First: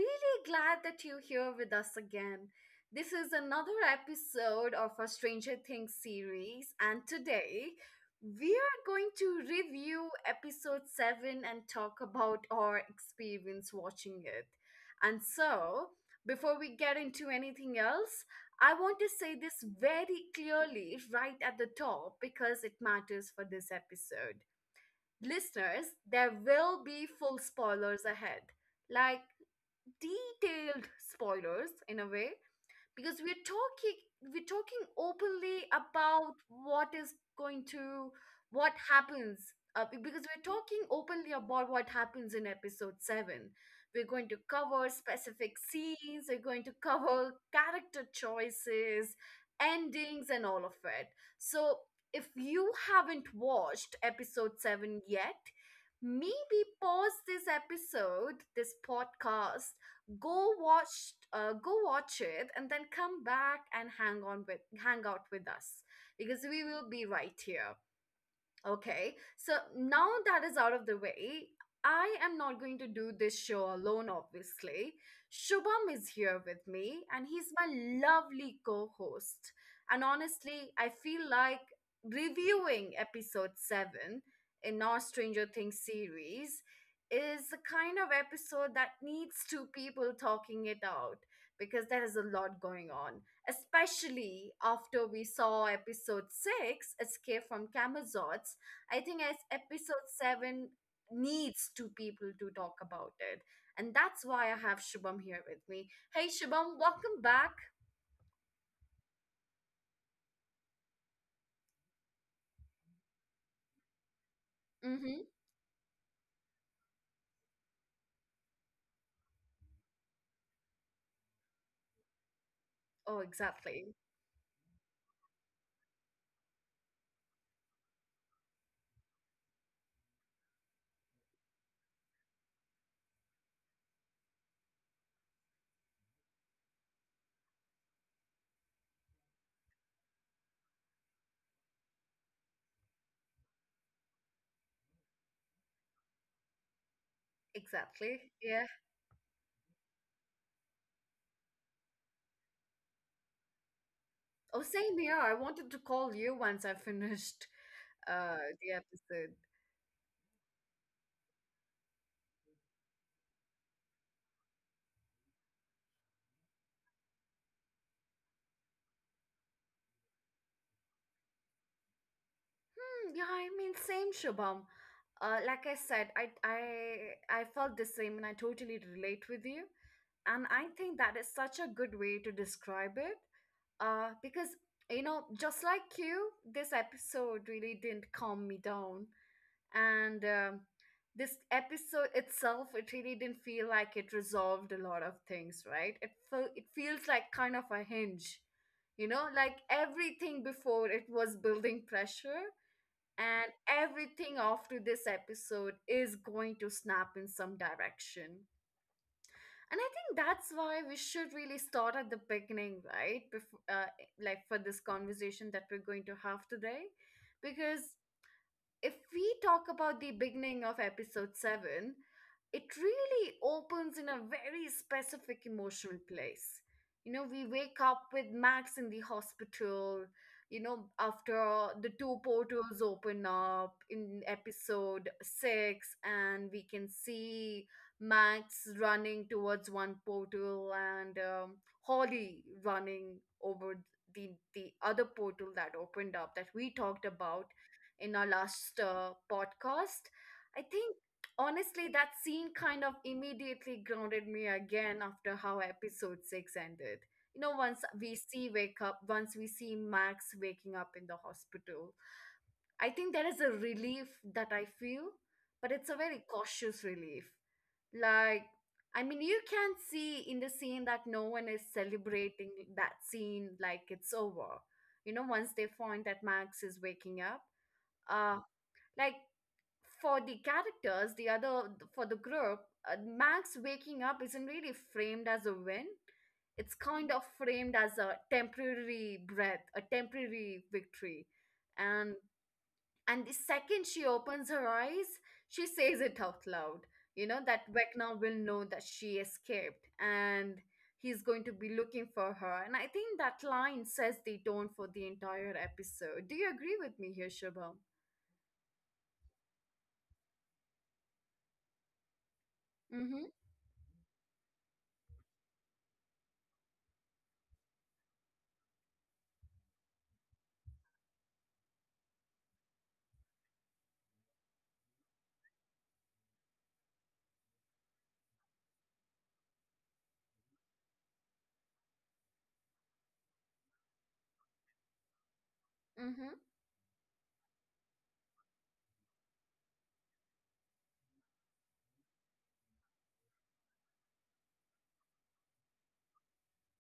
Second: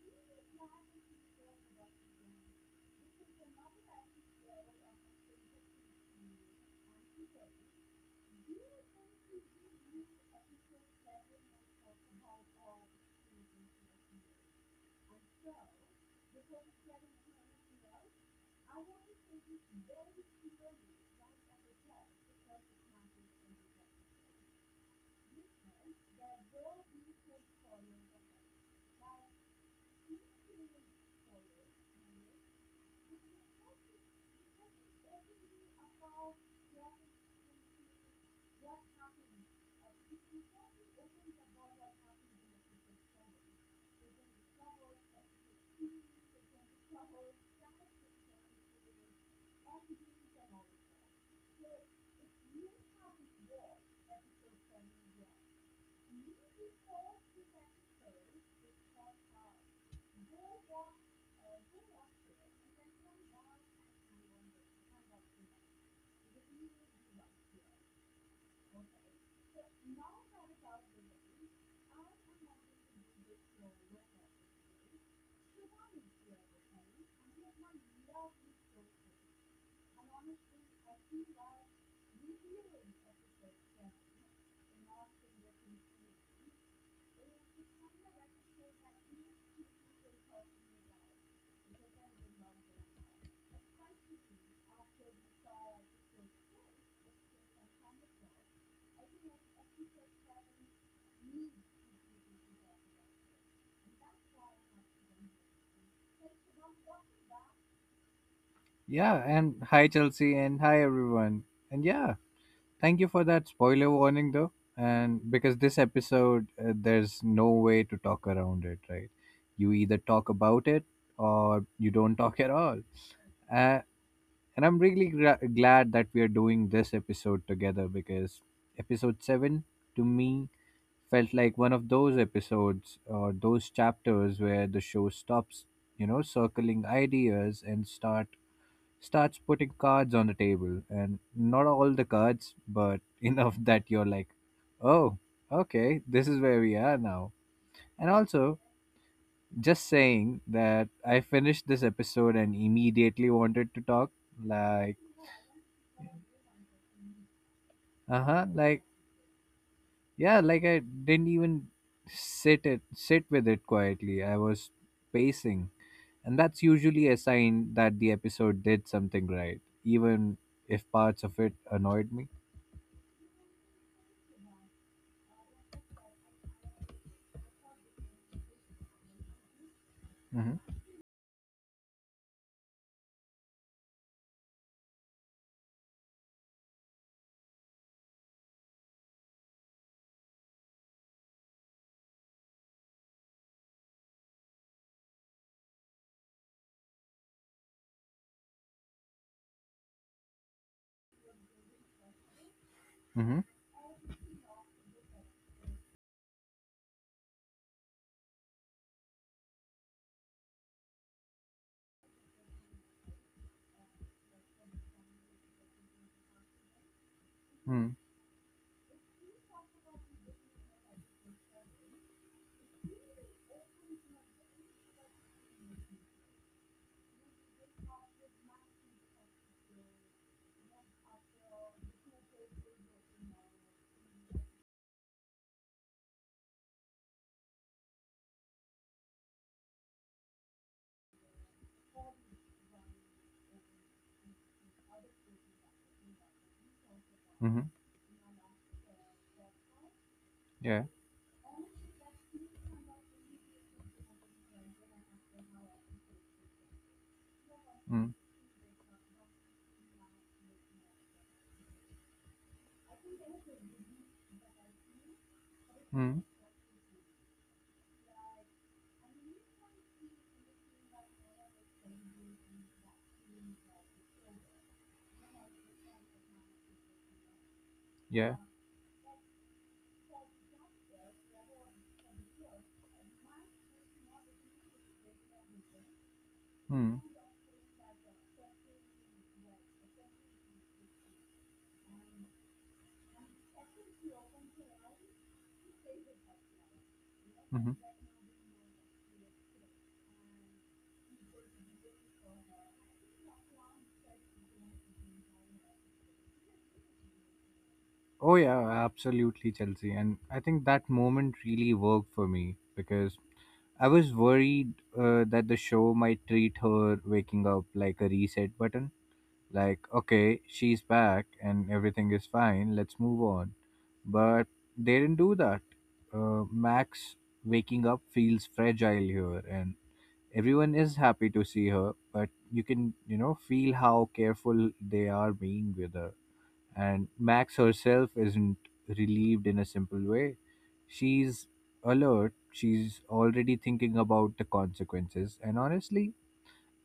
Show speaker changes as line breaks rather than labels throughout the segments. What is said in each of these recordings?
really glad that you're here with us again. This is another episode of our Stranger Things series, and today we are going to review episode 7 and talk about our experience watching it. And so, before we get into anything else, I want to say this very clearly right at the top because it matters for this episode. Listeners, there will be full spoilers ahead, like detailed spoilers in a way, because we're talking openly about what is going to what happens be- because we're talking openly about what happens in episode 7. We're going to cover specific scenes, we're going to cover character choices, endings, and all of it. So if you haven't watched episode 7 yet, maybe pause this episode, this podcast, go watch it and then come back and hang out with us, because we will be right here. Okay, so now that is out of the way, I am not going to do this show alone, obviously. Shubham is here with me, and he's my lovely co host. And honestly, I feel like reviewing episode 7 in our Stranger Things series is the kind of episode that needs two people talking it out because there is a lot going on, especially after we saw episode 6, Escape from Camazotz. I think as episode seven needs two people to talk about it. And that's why I have Shubham here with me. Hey Shubham, welcome back.
Yeah, and hi Chelsea and hi everyone. And yeah, thank you for that spoiler warning though. And
Mm-hmm.
because this episode, there's no way to talk around it, right? You either talk about it or you don't talk at all.
Oh,
Uh,
exactly.
and I'm really glad that we are doing this episode together because episode 7 to me felt like one of those episodes or those chapters where the show stops, circling ideas and starts putting cards on the table and not all the cards but enough that you're like, "Oh, okay, this is where we are now." And
Exactly.
also,
Yeah.
just saying that I finished this episode and immediately wanted to talk,
Oh,
like,
same here. I wanted to call you once I finished
uh-huh,
the
like,
episode.
yeah, like, I didn't even sit with it quietly. I was pacing, and that's usually a sign that the episode did something right, even if parts of it annoyed me.
Yeah, I mean, same, Shubham. Like I said, I felt the same and I totally relate with you. And
Mm-hmm.
I think that is such a good way to describe it. Because, you know, just like you, this episode really didn't calm me down. And this episode itself, it really didn't feel like it resolved a lot of things, right? It feels like kind of a hinge. You know, like everything before it was building pressure
Mm-hmm.
and everything after this episode is going to snap in some direction. And I think that's why we should really start at the beginning, right? Like for this conversation that we're going to have today, because if we talk about the beginning of episode 7, it really opens in a very specific emotional place. You know, we wake up with Max in the hospital, you know, after the two portals open up in episode 6, and we can see Max running towards one portal and Holly running over the other portal that opened up that we talked about
Mm-hmm.
in our last podcast. I
Yeah.
think honestly, that scene kind of immediately grounded me again after how episode six ended. You know, once we see Max waking up in the hospital, I think there is a relief that I feel, but it's a
Mm-hmm.
very cautious relief. Like, I mean, you can see in the scene that no one is celebrating that scene like it's over. You know, once they find that Max is waking up,
Yeah.
uh, like for the characters, the other for the group, Max waking up isn't really framed as a win. It's
Mm.
kind of framed as a temporary breath, a temporary victory. And the second she opens her eyes, she says it out loud. You know
Mm-hmm.
that Vecna will know that she escaped and he's going to be looking for her. And I think that line sets the tone for the entire episode. Do you agree with me here, Shubham?
Oh, yeah, absolutely, Chelsea. And I think that moment really worked for me because I was worried that the show might treat her waking up like a reset button. Like, okay, she's back and everything is fine, let's move on. But they didn't do that. Max waking up feels fragile here, and everyone is happy to see her, but you can, feel how careful they are being with her.
Mm-hmm.
And Max herself isn't relieved in a simple way. She's alert, she's already thinking about the consequences, and honestly,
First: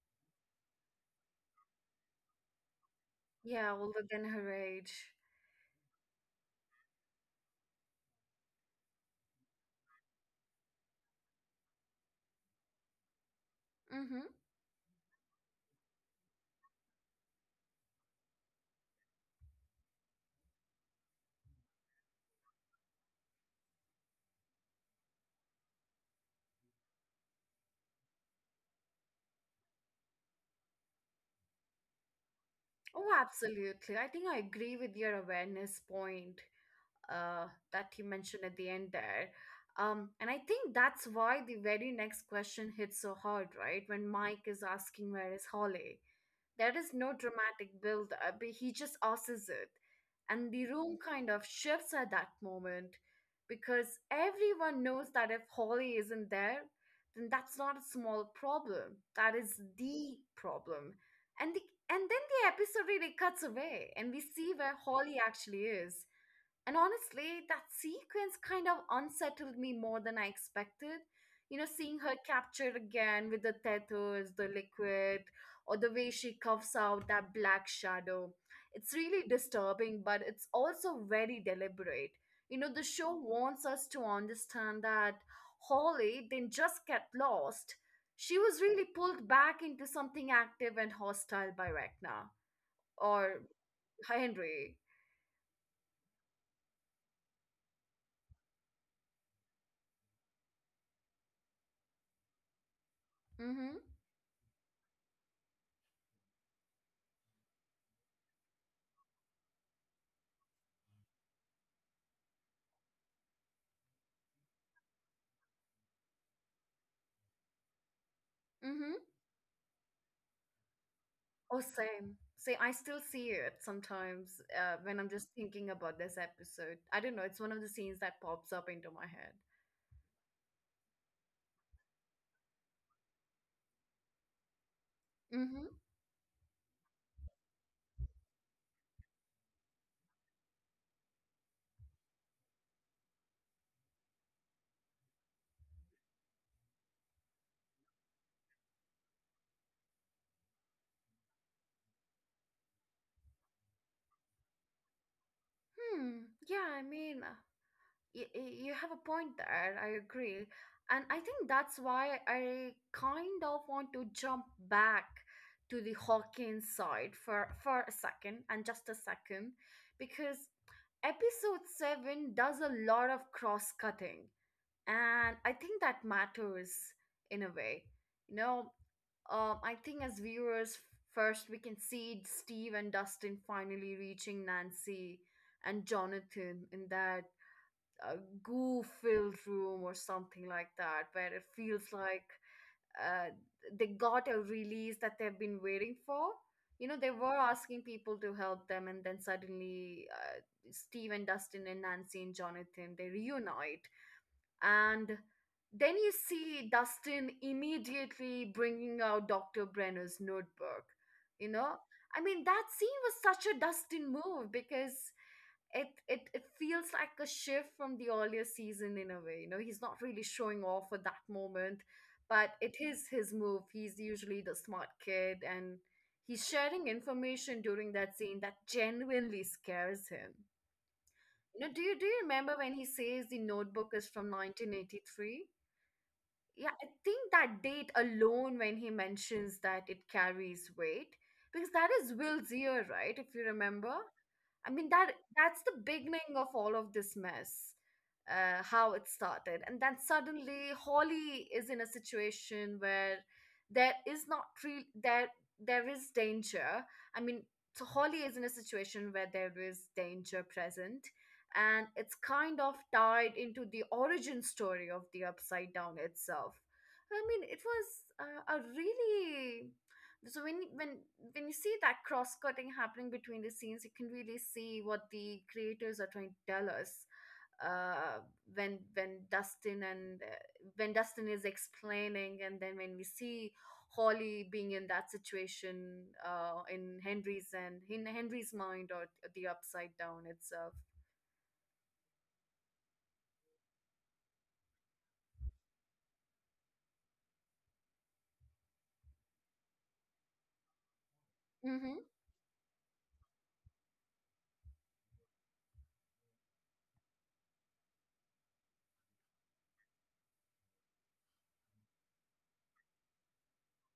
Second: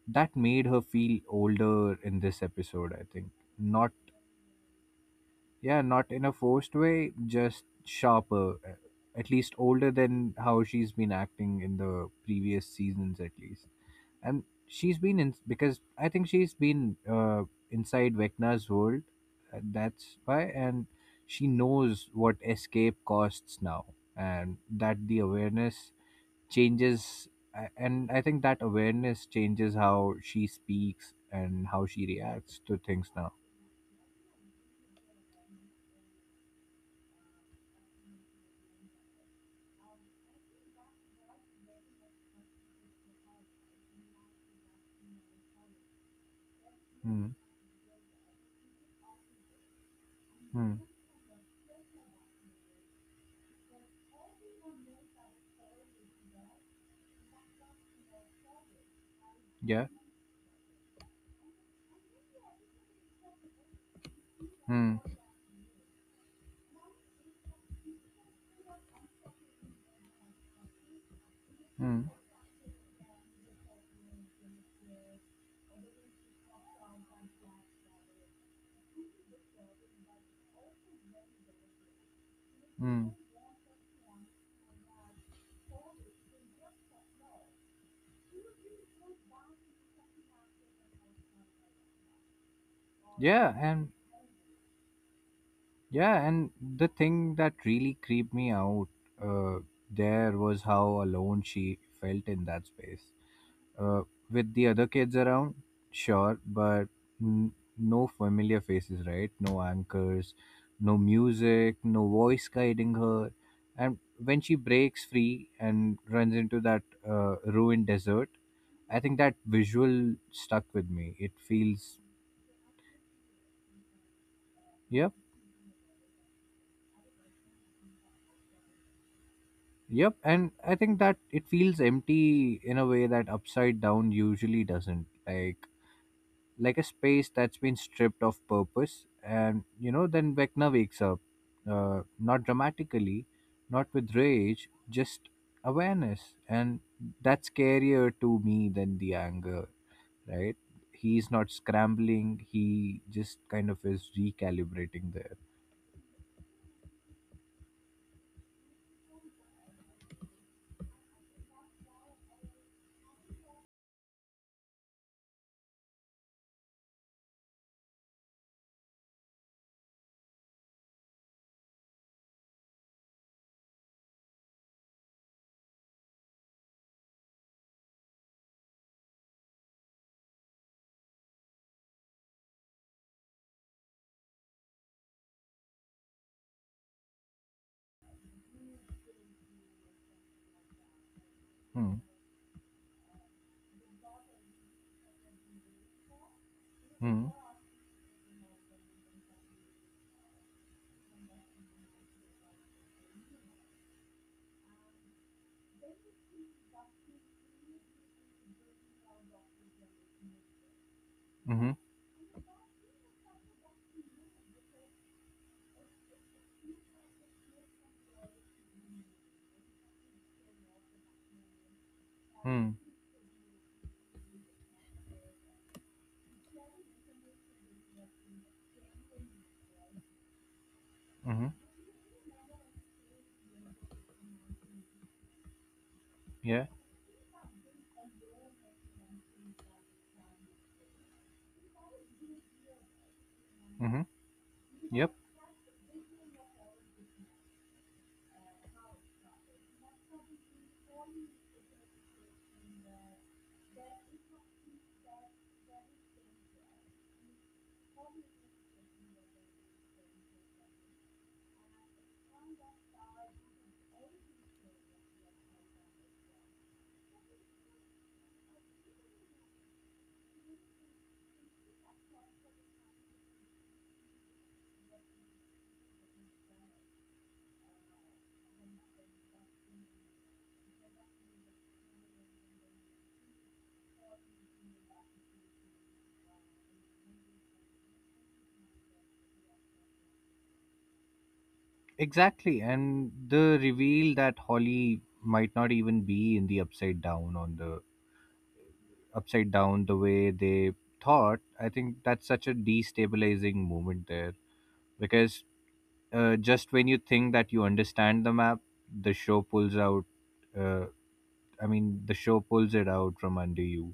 that made her feel older in this episode, I think.
Yeah,
Not
older than her age.
Yeah, not in a forced way, just sharper, at least older than how she's been acting in the previous seasons, at least.
Mm-hmm.
And she's been in, because I think she's been, inside Vecna's world. That's why. And she knows what escape costs now, and that the awareness changes. And I think that awareness changes how she speaks and how she reacts to things
Oh,
now.
absolutely. I think I agree with your awareness point uh, that he mentioned at the end there. And I think that's why the very next question hits so hard, right? When Mike is asking, "Where is Holly?" There is no
Hmm.
dramatic build up, but he just asks it. And the
Hmm.
room kind of shifts at that moment because everyone knows that if Holly isn't there, then that's not a small problem. That is
Yeah.
the problem. And then the episode really cuts away and we see where
Hmm.
Holly actually is. And honestly, that sequence kind of unsettled me more than I expected. You know, seeing
Hmm.
her captured again with the tattoos, the liquid, or the way she cuffs out that black shadow. It's really disturbing, but it's also very deliberate. You know, the
Hmm.
show wants us to understand that Holly didn't just get lost, she was really pulled back into something active and hostile by Ragnar or
Yeah. And
Henry.
Yeah, and the thing that really creeped me out, uh, there was how alone she felt in that space.
Mm hmm.
Uh, with the other kids around, sure, but n- no familiar faces, right? No anchors, no music, no voice guiding her. And when she breaks free and runs into that, ruined desert,
Mm hmm.
I think that visual stuck with me. It
Oh,
feels—
same. Say, I still see it sometimes when I'm
yeah.
just thinking about this episode. I don't know. It's one of the scenes that pops up into my head.
Yep, and I think that it feels empty in a way that upside down usually doesn't.
Mm-hmm.
Like a space that's been stripped of purpose, and, then Vecna wakes up, not dramatically, not with rage, just awareness, and that's scarier to me than the anger. Right? He's not scrambling. He just kind of is recalibrating there.
Hmm. Yeah, I mean, you have a point there. I agree. And I think that's why I kind of want to jump back to the Hawkins side for a second and just a second because episode 7 does a lot of cross cutting. And I think that matters in a way, you know. I think as viewers, first we can see Steve and Dustin finally reaching Nancy and Jonathan in that uh, goo filled room or something like that where it feels
Hmm.
like uh, they got a release that they've been waiting for. You know, they
Hmm.
were asking people to help them and then suddenly, Steve and Dustin and Nancy and Jonathan, they reunite. And then you see Dustin immediately bringing out Dr. Brenner's notebook. You
Hmm.
know, I mean, that scene was such a Dustin move because it feels like a shift from the earlier season in a way. You know, he's not really showing off at that moment, but
Hmm.
it is his move. He's usually the smart kid, and he's sharing information during that scene that genuinely scares him.
Hmm.
You know, do you remember when he says the notebook is from 1983?
Yeah.
Yeah, I think that date alone when he mentions that it carries weight, because that is Will's year, right? If you remember.
Hmm.
I mean,
Yep.
that's the beginning of all of this mess, how it started. And then suddenly Holly is in a situation where there is not real there there is danger. I mean, so Holly is in a situation where there is danger present and it's kind of tied into the origin story of the Upside Down itself. I mean, it was a really so when you see that cross cutting happening between the scenes, you can really see what the creators are trying to tell us. Uh, when when Dustin and uh, when Dustin is explaining, and then when we see Holly being in that situation in Henry's mind or the upside down itself.
Exactly, and the reveal that Holly might not even be in the upside down on the upside down the way they thought. I think that's such a destabilizing moment there, because just when you think that you understand the map, the show pulls out. Uh, I mean, the show pulls it out from under you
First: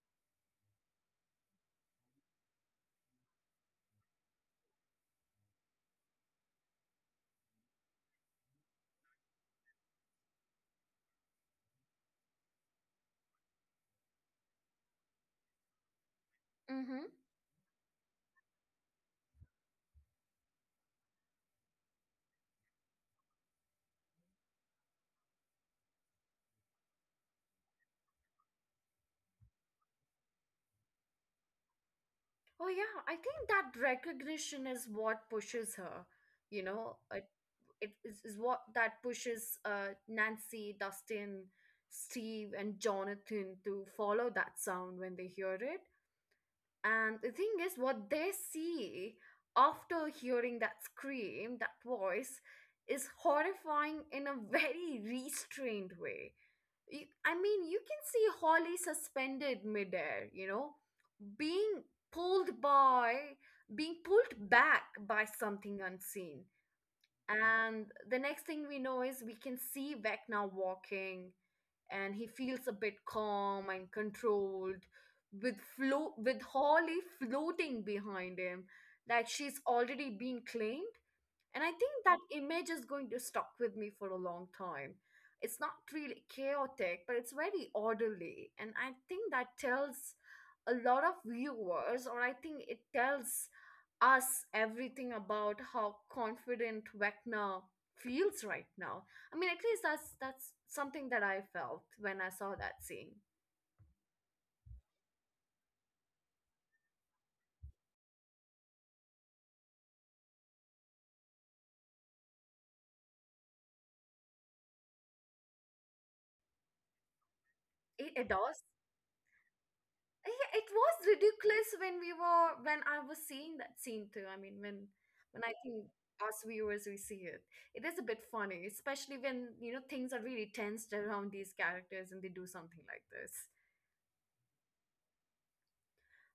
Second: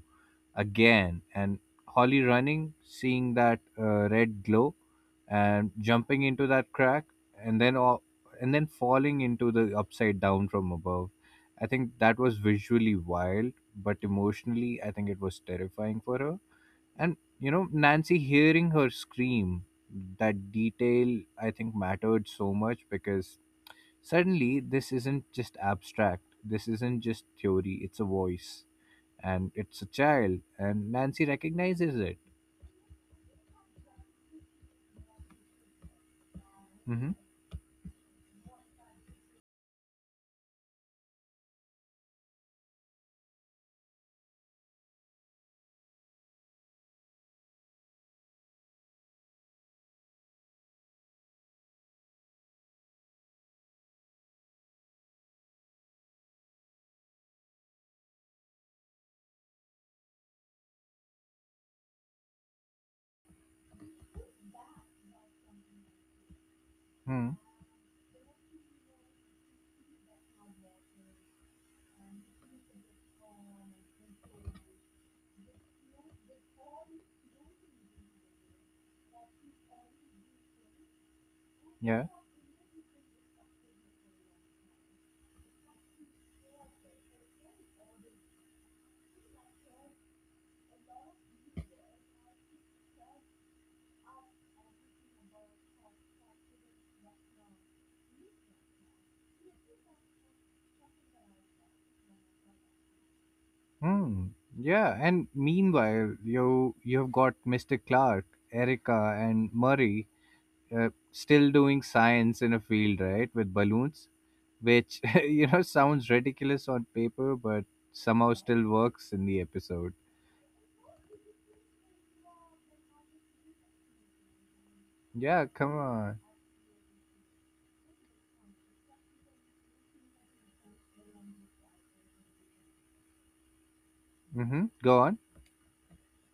again. And Holly running, seeing that, red glow, and jumping into that crack, and then falling into the upside down from above, I think that was visually wild, but emotionally I think it was terrifying for her.
Mm-hmm.
And, Nancy hearing her scream, that detail I think mattered so much, because suddenly this isn't just abstract, this isn't just theory, it's a voice, and it's a child, and Nancy recognizes it.
Oh, yeah. I think that recognition is what pushes her. You know,
Mm-hmm.
is what that pushes Nancy, Dustin, Steve, and Jonathan to follow that sound when they hear it. And the thing is, what they see after hearing that scream, that voice, is horrifying in a very restrained way. I mean, you can see Holly suspended midair, you know, being pulled by being pulled back by something unseen,
Hmm.
and the next thing we know is we can see Vec now walking, and he feels a bit calm and controlled, with with Holly floating behind him like she's already been claimed. And I think
Yeah.
that image is going to stuck with me for a long time. It's not really chaotic, but it's very orderly. And I think that tells a lot of viewers, or I think it tells us everything about how confident Vecna feels right now. I mean, at least that's something that I felt when I saw that scene.
Hmm. Yeah. And meanwhile, you've got Mr. Clark, Erica, and Murray, still doing science in a field, right, with balloons, which sounds ridiculous on paper, but
It
somehow
does.
still works in the episode.
Yeah, it was ridiculous when we were when I was seeing that scene too. I mean, when
Yeah.
I
Come
think
on.
us viewers, we see it, it is a bit funny, especially when you know things are really tensed around these characters and they do something like this.
Mm-hmm. Go on.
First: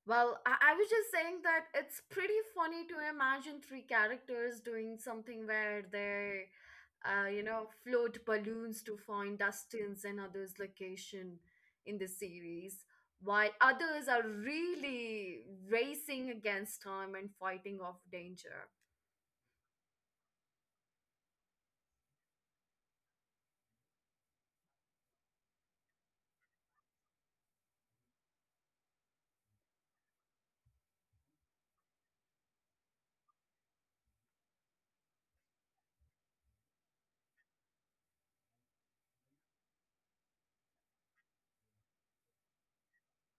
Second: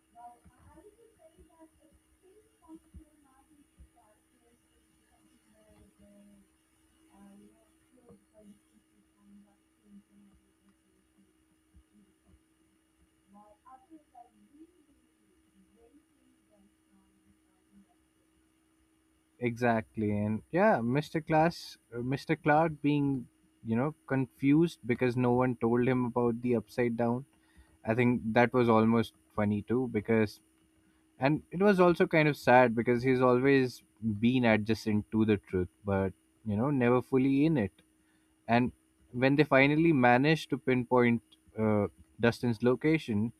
Well, I was just saying that it's pretty funny to imagine three characters doing something where they, you know, float balloons to find Dustin's and others' location in the series, while others are really racing against time and fighting off danger.
Exactly. And yeah, Mr. Cloud being, confused because no one told him about the upside down, I think that was almost funny too, because— and it was also kind of sad, because he's always been adjacent to the truth, but, never fully in it. And when they finally managed to pinpoint, uh, Dustin's location,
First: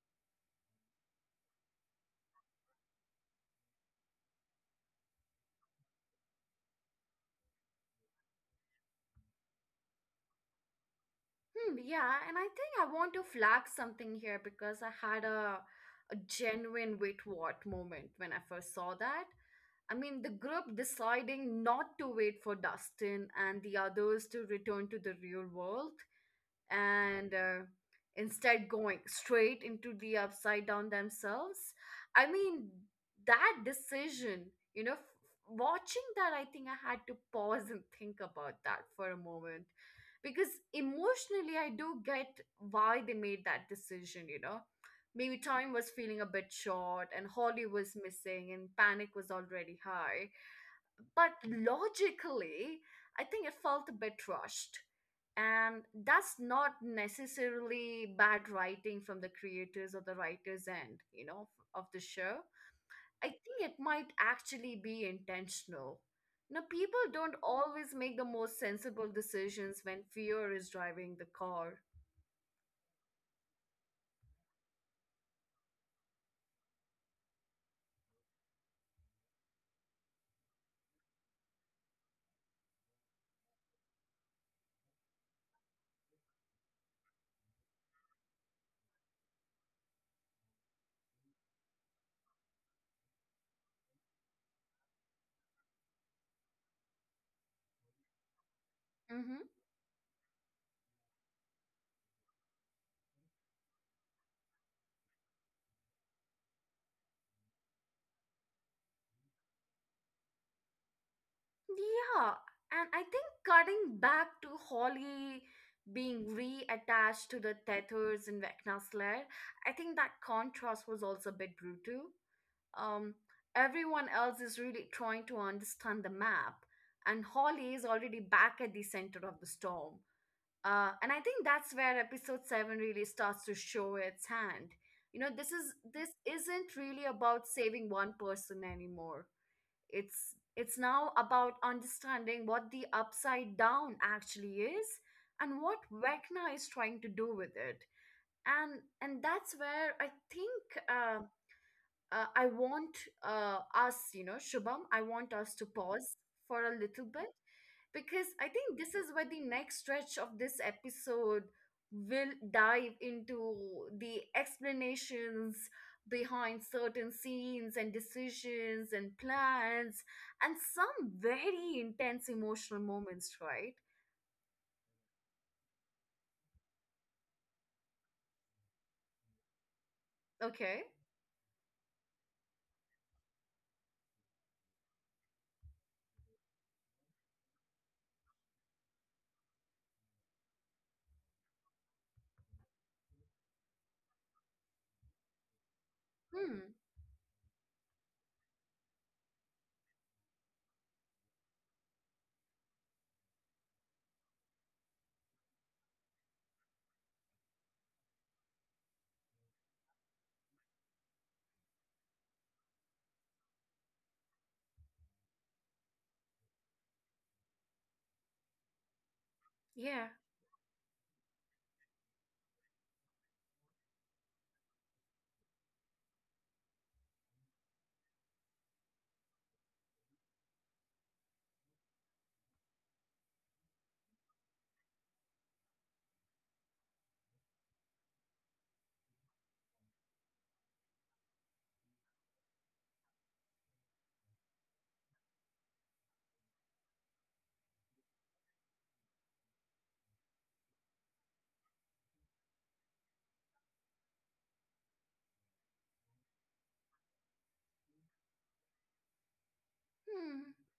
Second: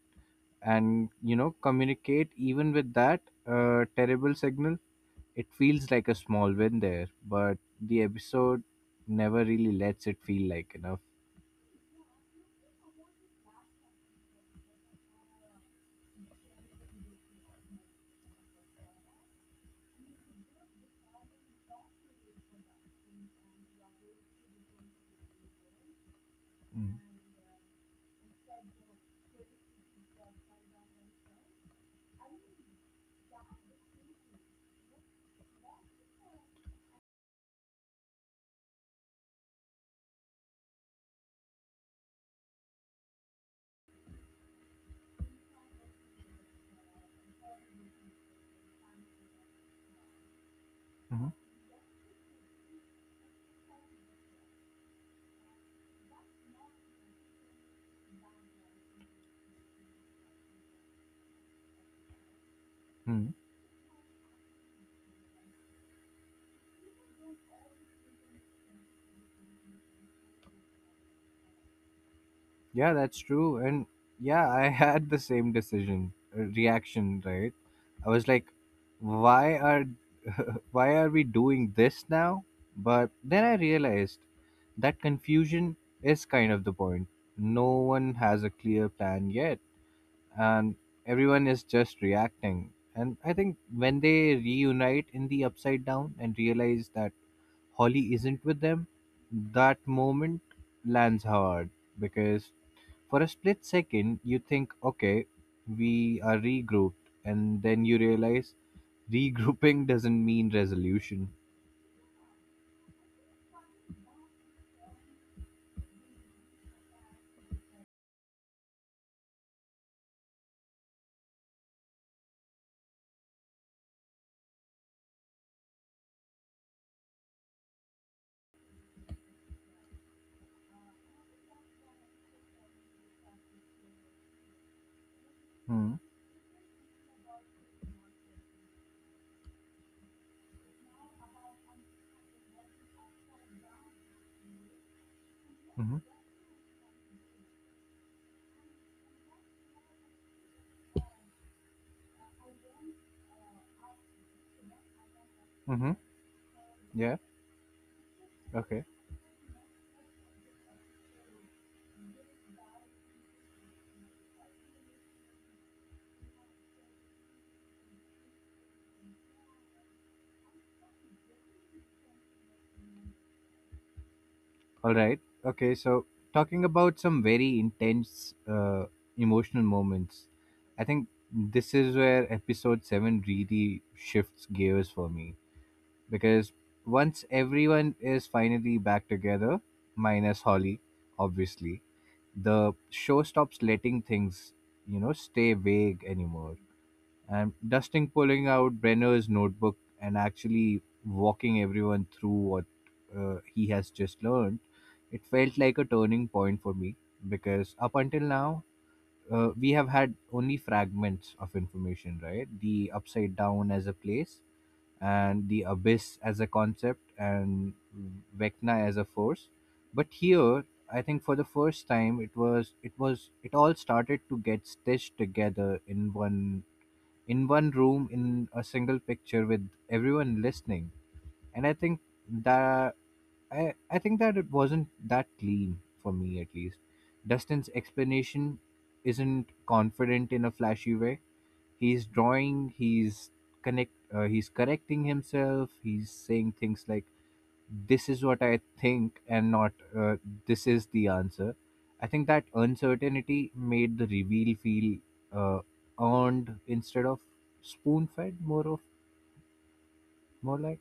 and, communicate even with that, terrible signal, it feels like a small win there, but the episode never really lets it feel like enough.
Hmm, yeah, and I think I want to flag something here because I had a genuine "wait what" moment when I first saw that. I mean, the group deciding not to wait for Dustin and the others to return to the real world
Mm.
and instead going straight into the upside down themselves. I mean, that decision, you know, f- watching that, I think I had to pause and think about that for a moment because emotionally, I do get why they made that decision, you know. Maybe time was feeling a bit short and Holly was missing and panic was already high.
Mhm.
But logically, I think it felt a bit rushed. And that's not necessarily bad writing from the creators or the writer's end, you know, of the show.
Mm.
I think it might actually be intentional. Now, people don't always make the most sensible decisions when fear is driving the car.
Yeah, that's true. And yeah, I had the same decision reaction, right? I was like, why are why are we doing this now? But then I realized that confusion is kind of the point. No one has a clear plan yet. And everyone is just reacting. And I think when they reunite in the upside down and realize that Holly isn't with them, that moment lands hard, because for a split second you think, okay, we are regrouped, and then you realize regrouping doesn't mean resolution.
Yeah, and I think cutting back to Holly being reattached to the tethers in Vecna's lair, I think that contrast was also a bit brutal. Um, Everyone else is really trying to understand the map, and Holly is already back at the center of the storm. And I think that's where episode seven really starts to show its hand. You know, this is
Hmm.
this isn't really about saving one person anymore, it's now about understanding what the upside down actually is and what
Mm-hmm.
Vecna is trying to do with it. And that's where I think uh, I want us, you know, Shubham, I want us to
Mm-hmm.
pause for a little
Yeah.
bit because I think
Okay.
this is where the next stretch of this episode will dive into the explanations behind certain scenes and decisions and plans and some very intense emotional moments, right?
All right. Okay. So, talking about some very intense, emotional moments,
Okay.
I think this is where episode 7 really shifts gears for me, because once everyone is finally back together, minus Holly, obviously, the show stops letting things, stay vague anymore.
Hmm.
And Dustin pulling out Brenner's notebook and actually walking everyone through what, he has just learned, it felt like a turning point for me, because up until now, we have had only fragments of information, right? The upside down as a place, and the abyss as a concept, and Vecna as a force. But
Yeah.
here, I think for the first time, it was— it all started to get stitched together in one— in one room, in a single picture, with everyone listening. And I think that— I think that it wasn't that clean, for me at least. Dustin's explanation isn't confident in a flashy way. He's drawing, he's correcting himself, he's saying things like, "This is what I think," and not, "This is the answer." I think that uncertainty made the reveal feel, uh, earned instead of spoon fed,
Hmm.
more like—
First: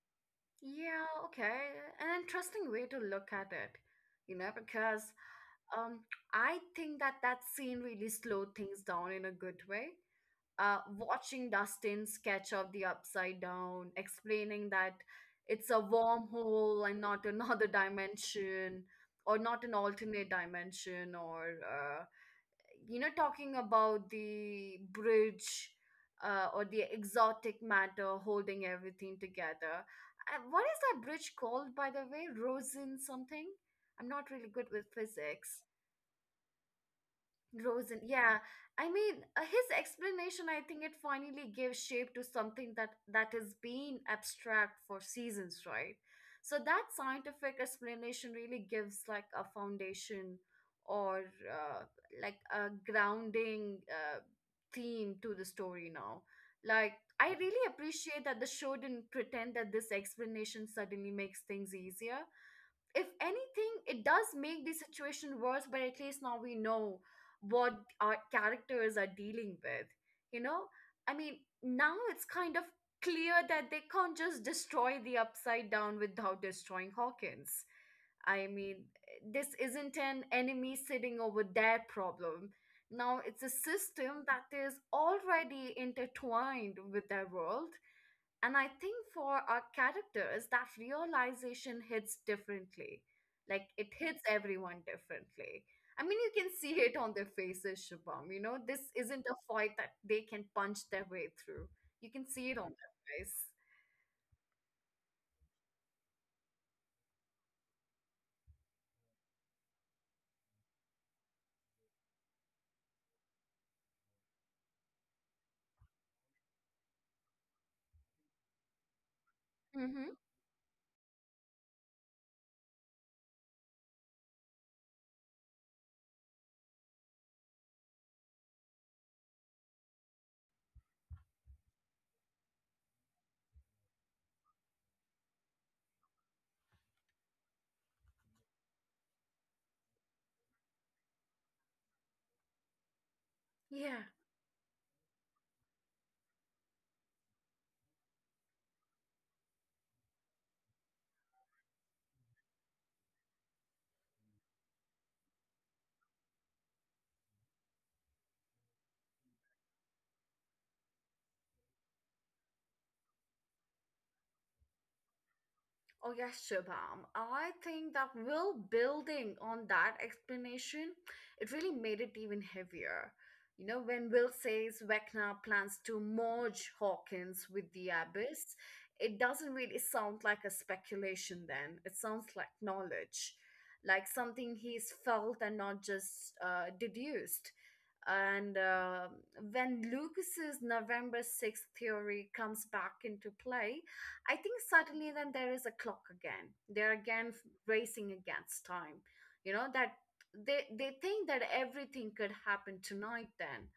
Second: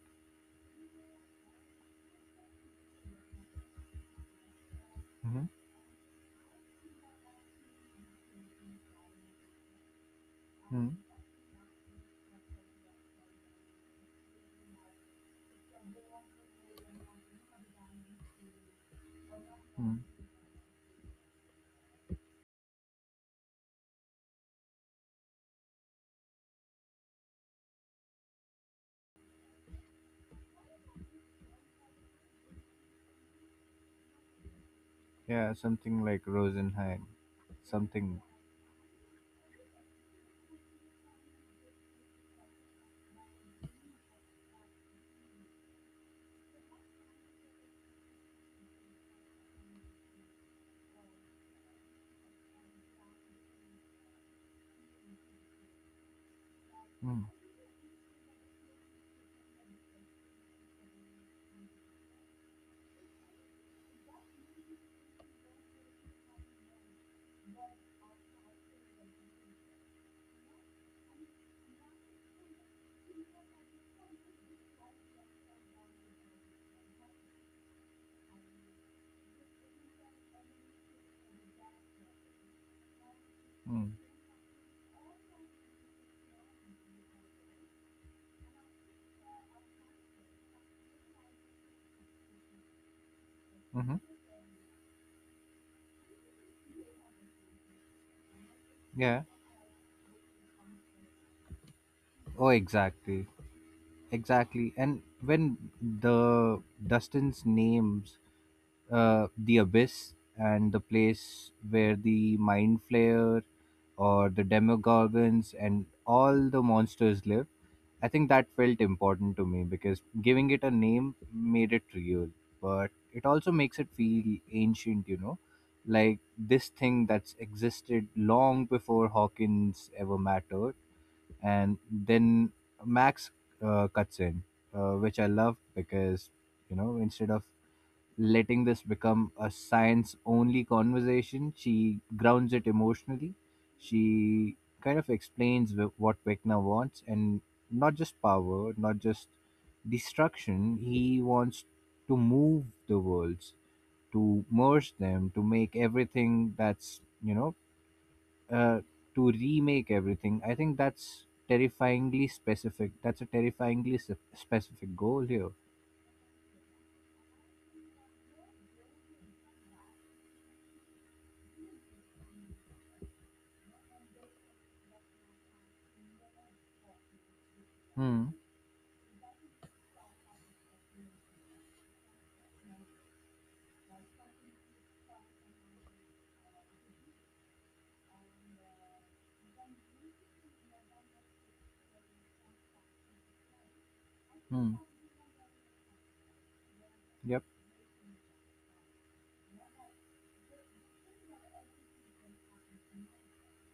Yeah. Okay. An interesting way to look at it, you know, because
mm-hmm,
Um, I think that that scene really slowed things down in a good way.
mm-hmm,
Watching Dustin sketch up the upside down, explaining that it's a wormhole and not another dimension, or not an
mm-hmm.
alternate dimension, or you know, talking about the bridge or the exotic matter holding everything together. What is that bridge called, by the way? Rosen something? I'm not really good with
Yeah,
physics.
something like Rosenheim,
Rosen,
something.
yeah. I mean, his explanation, I think it finally gave shape to something that has been abstract for seasons, right? So that scientific explanation really gives like a foundation or uh, like a grounding theme to the story now. Like,
Mm-hmm,
I really appreciate that the show didn't pretend that this explanation suddenly makes things easier. If anything, it does make the situation worse, but at least now we know what our characters are dealing with. You know, I mean, now it's kind of clear that they can't just destroy the upside down without destroying Hawkins. I mean, this isn't an enemy sitting over their problem. Now it's a system that is already intertwined with their world, and I think for our characters, that realization hits differently. Like, it
mm-hmm,
hits everyone differently. I mean, you can see it on their faces, Shubham. You know, this isn't
yeah.
a fight that they can punch their way through. You can see
Oh,
it on their
exactly,
face.
exactly. And when the Dustin's names, the abyss, and the place where the mind flayer or the demogorgons and all the monsters live, I think that felt important to me, because
Mm-hmm.
giving it a name made it real. But it also makes it feel ancient, like this thing that's existed long before Hawkins ever mattered. And then Max, cuts in, which I love, because, instead of letting this become a science only conversation, she grounds it emotionally.
Yeah.
She kind of explains what Vecna wants, and not just power, not just destruction. He wants to move the worlds, to merge them, to make everything uh, to remake everything. I think that's terrifyingly specific. That's a terrifyingly specific goal here.
Oh, yes, Shubham. I think that will building on that explanation, it really made it even heavier. You know, when Will says Vecna plans to merge Hawkins with the
Hmm.
Abyss, it doesn't really sound like a speculation then. It sounds like knowledge, like something he's felt and not just deduced. And when Lucas's November 6th theory comes back into play, I think
Hmm.
suddenly then there is a clock again.
Yep.
Racing against time. You know that they think that everything could happen tonight then.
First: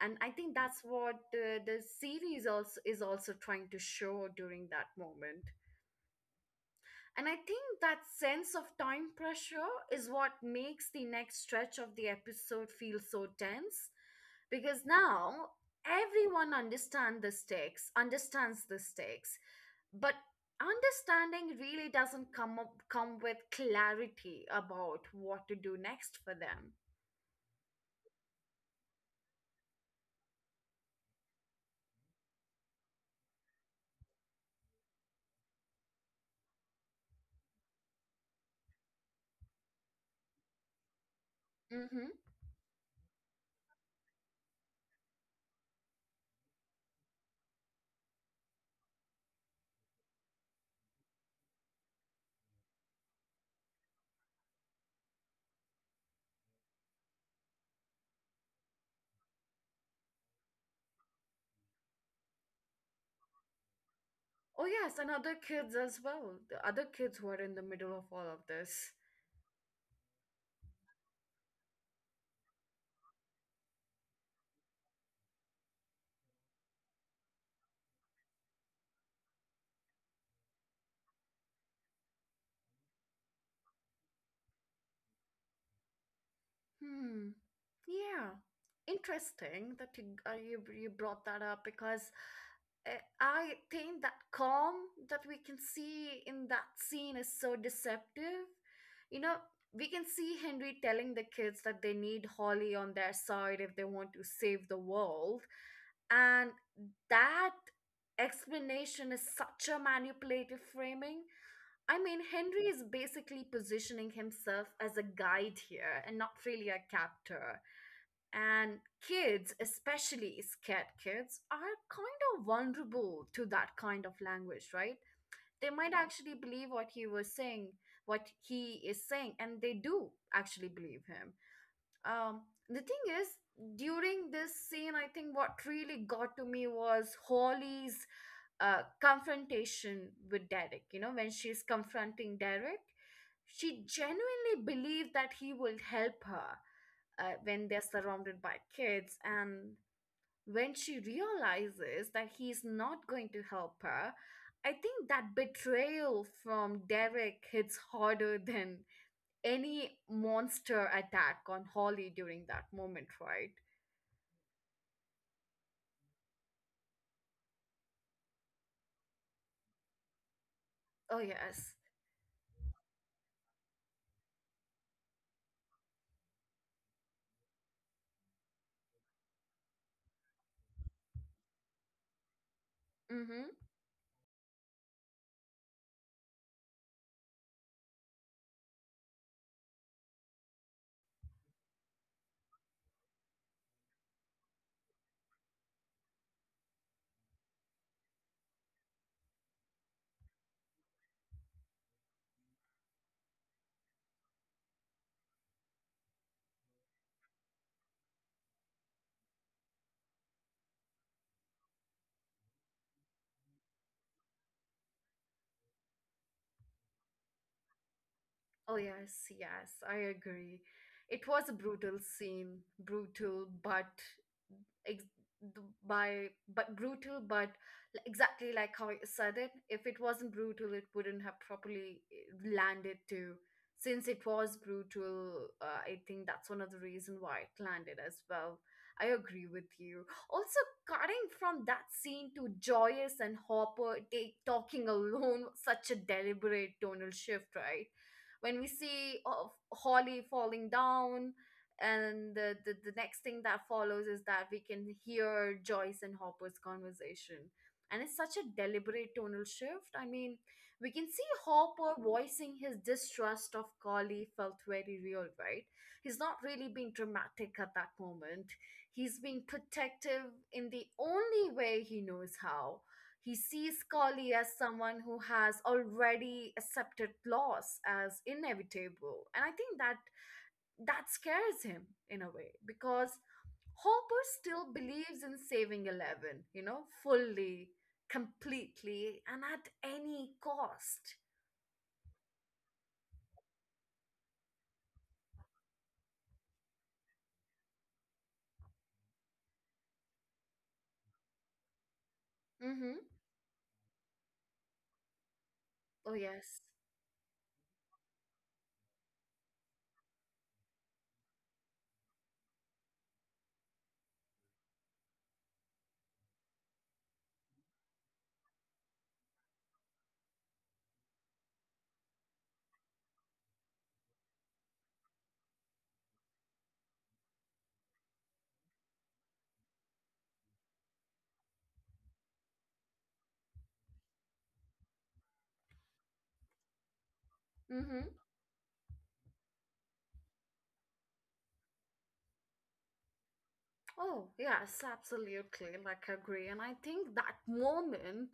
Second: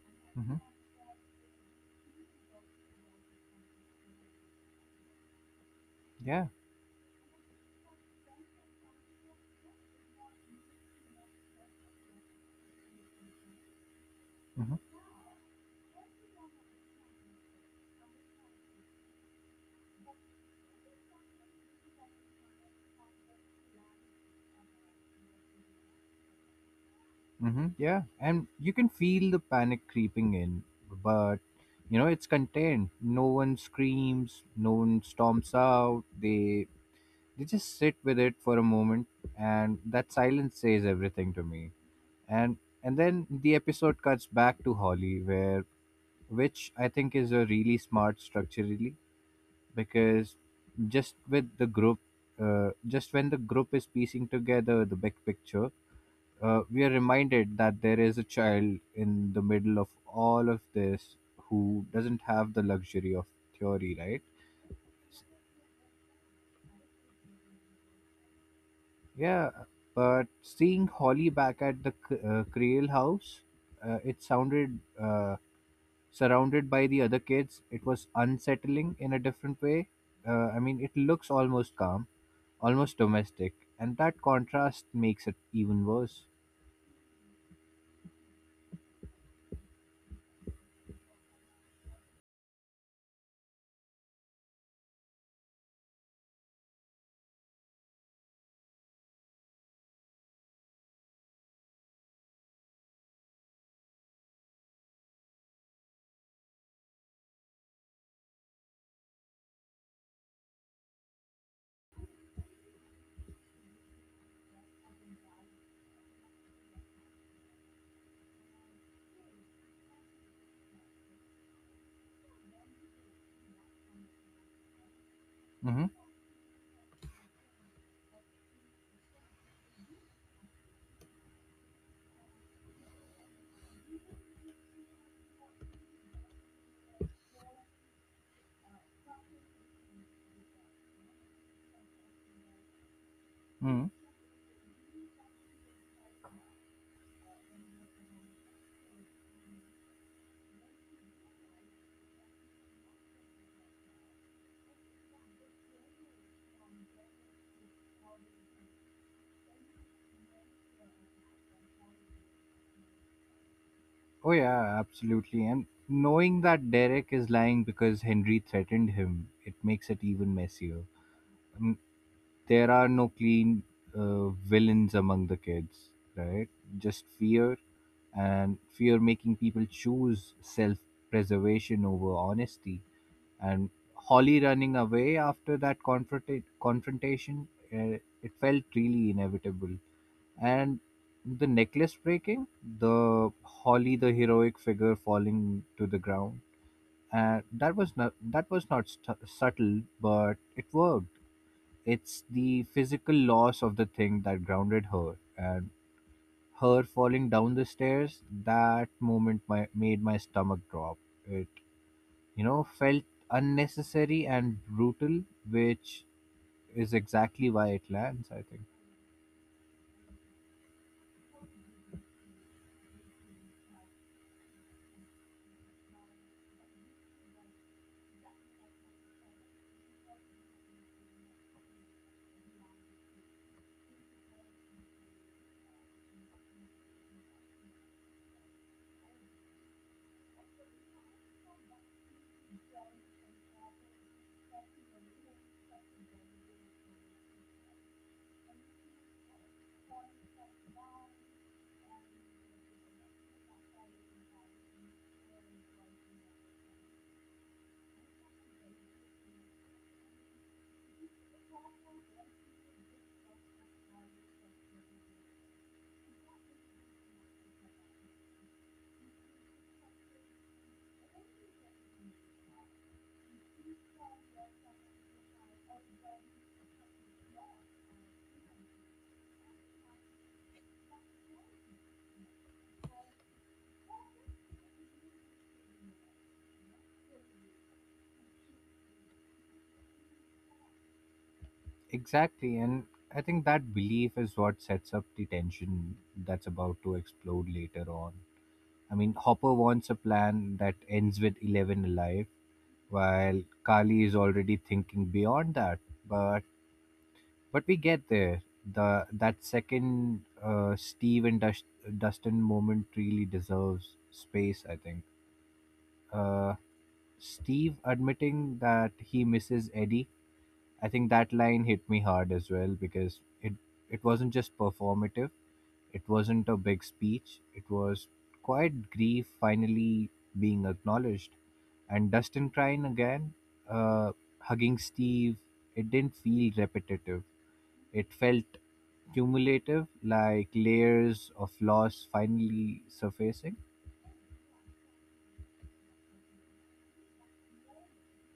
And I think
Mm-hmm.
that's what the series also is also trying to show during that moment.
Yeah.
And I think that sense of time pressure is what makes the next stretch of the episode feel so tense because now everyone understand the stakes, understands the stakes, but understanding really doesn't come with clarity about what to do next for them.
Mm-hmm, yeah, and you can feel the panic creeping in, but you know it's contained. No one screams, no one storms out. They just sit with it for a moment, and that silence says everything to me.
Hmm.
And and then the episode cuts back to Holly, where which I think is a really smart structurally, because just with the group, just when the group is piecing together the big picture, we are reminded that there is a child in the middle of all of this who doesn't have the luxury of theory, right?
Oh yes, and
S-
other kids as well, the other kids who are in the middle of all of this.
Yeah, but seeing Holly back at the Creel house, it sounded, surrounded by the other kids. It was unsettling in a different way. I mean, it looks almost calm, almost domestic, and that contrast makes it even worse.
Hmm. Yeah, interesting that you brought that up because I think that calm that we can see in that scene is so deceptive. You know, we can see Henry telling the kids that they need Holly on their side if they want to save the world, and that explanation is such a manipulative framing. I mean, Henry is basically positioning himself as a guide here and not really a captor. And kids, especially scared kids, are kind of vulnerable to that kind of language, right? They
Mm-hmm.
might actually believe what he was what he is saying, and they do actually believe him. um the thing is, during this scene, I think what really got to me was Holly's confrontation with Derek. You know, when she's confronting Derek, she genuinely believed that he will help her when they're surrounded by kids, and when she realizes that he's not going to help her, I think that betrayal from Derek hits harder than any monster attack on Holly during that moment, right?
Oh yeah, absolutely. And knowing that Derek is lying because Henry threatened him, it makes it even messier.
Oh, yes.
I There are no clean, villains among the kids, right? Just fear, and fear making people choose self-preservation over honesty.
Mm-hmm.
And Holly running away after that confrontation, it felt really inevitable. And the necklace breaking, the Holly, the heroic figure falling to the ground, and that was not— subtle, but it worked. It's the physical loss of the thing that grounded her, and her falling down the stairs. That moment made my stomach drop. It, felt unnecessary and brutal, which is exactly why it lands, I think.
Oh, yes, yes, I agree. It was a brutal scene, brutal but ex- th- by but brutal but l- exactly like how you said it, if it wasn't brutal it wouldn't have properly landed too. Since it was brutal, I think that's one of the reason why it landed as well. I agree with you. Also, cutting from that scene to Joyous and Hopper take talking alone was such a deliberate tonal shift, right? When we see of Holly falling down, and the next thing that follows is that we can hear Joyce and Hopper's conversation. And it's such a deliberate tonal shift. I mean, we can see Hopper voicing his distrust of Carly felt very real, right? He's not really being dramatic at that moment. He's being protective in the only way he knows how. He sees Carly as someone who has already accepted loss as inevitable. And I think that that scares him in a way because Hopper still believes in saving Eleven, you know, fully, completely, and at any cost.
Exactly, and I think that belief is what sets up the tension that's about to explode later on. I mean, Hopper wants a plan that ends with Eleven alive,
Mm-hmm.
while Kali is already thinking beyond that.
Oh,
But
yes.
but we get there. The that second, Steve and Dustin moment really deserves space, I think. Uh, Steve admitting that he misses Eddie, I think that line hit me hard as well because it wasn't just performative. It wasn't a big speech. It was quiet grief finally being acknowledged. And Dustin crying again, uh, hugging Steve. It didn't feel repetitive. It
Mm-hmm.
felt cumulative, like layers of loss finally surfacing.
Oh, yes, absolutely. Like, I agree. And I think that moment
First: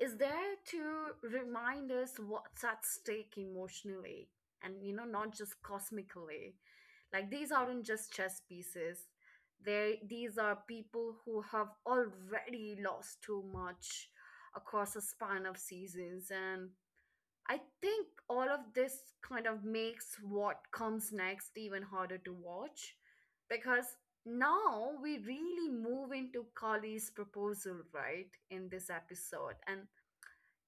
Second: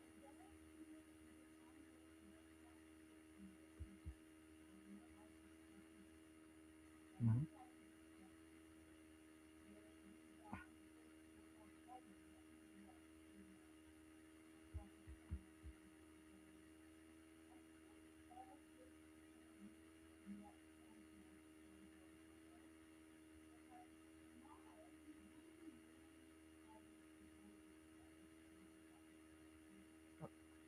is there to remind us what's at stake emotionally and, you know, not just cosmically. Like, these
Mhm.
aren't just chess pieces. These are people who have already lost too much across a span of seasons. And I think all of this kind of makes what comes next even harder to watch because now we really move into Kali's proposal, right, in this episode. And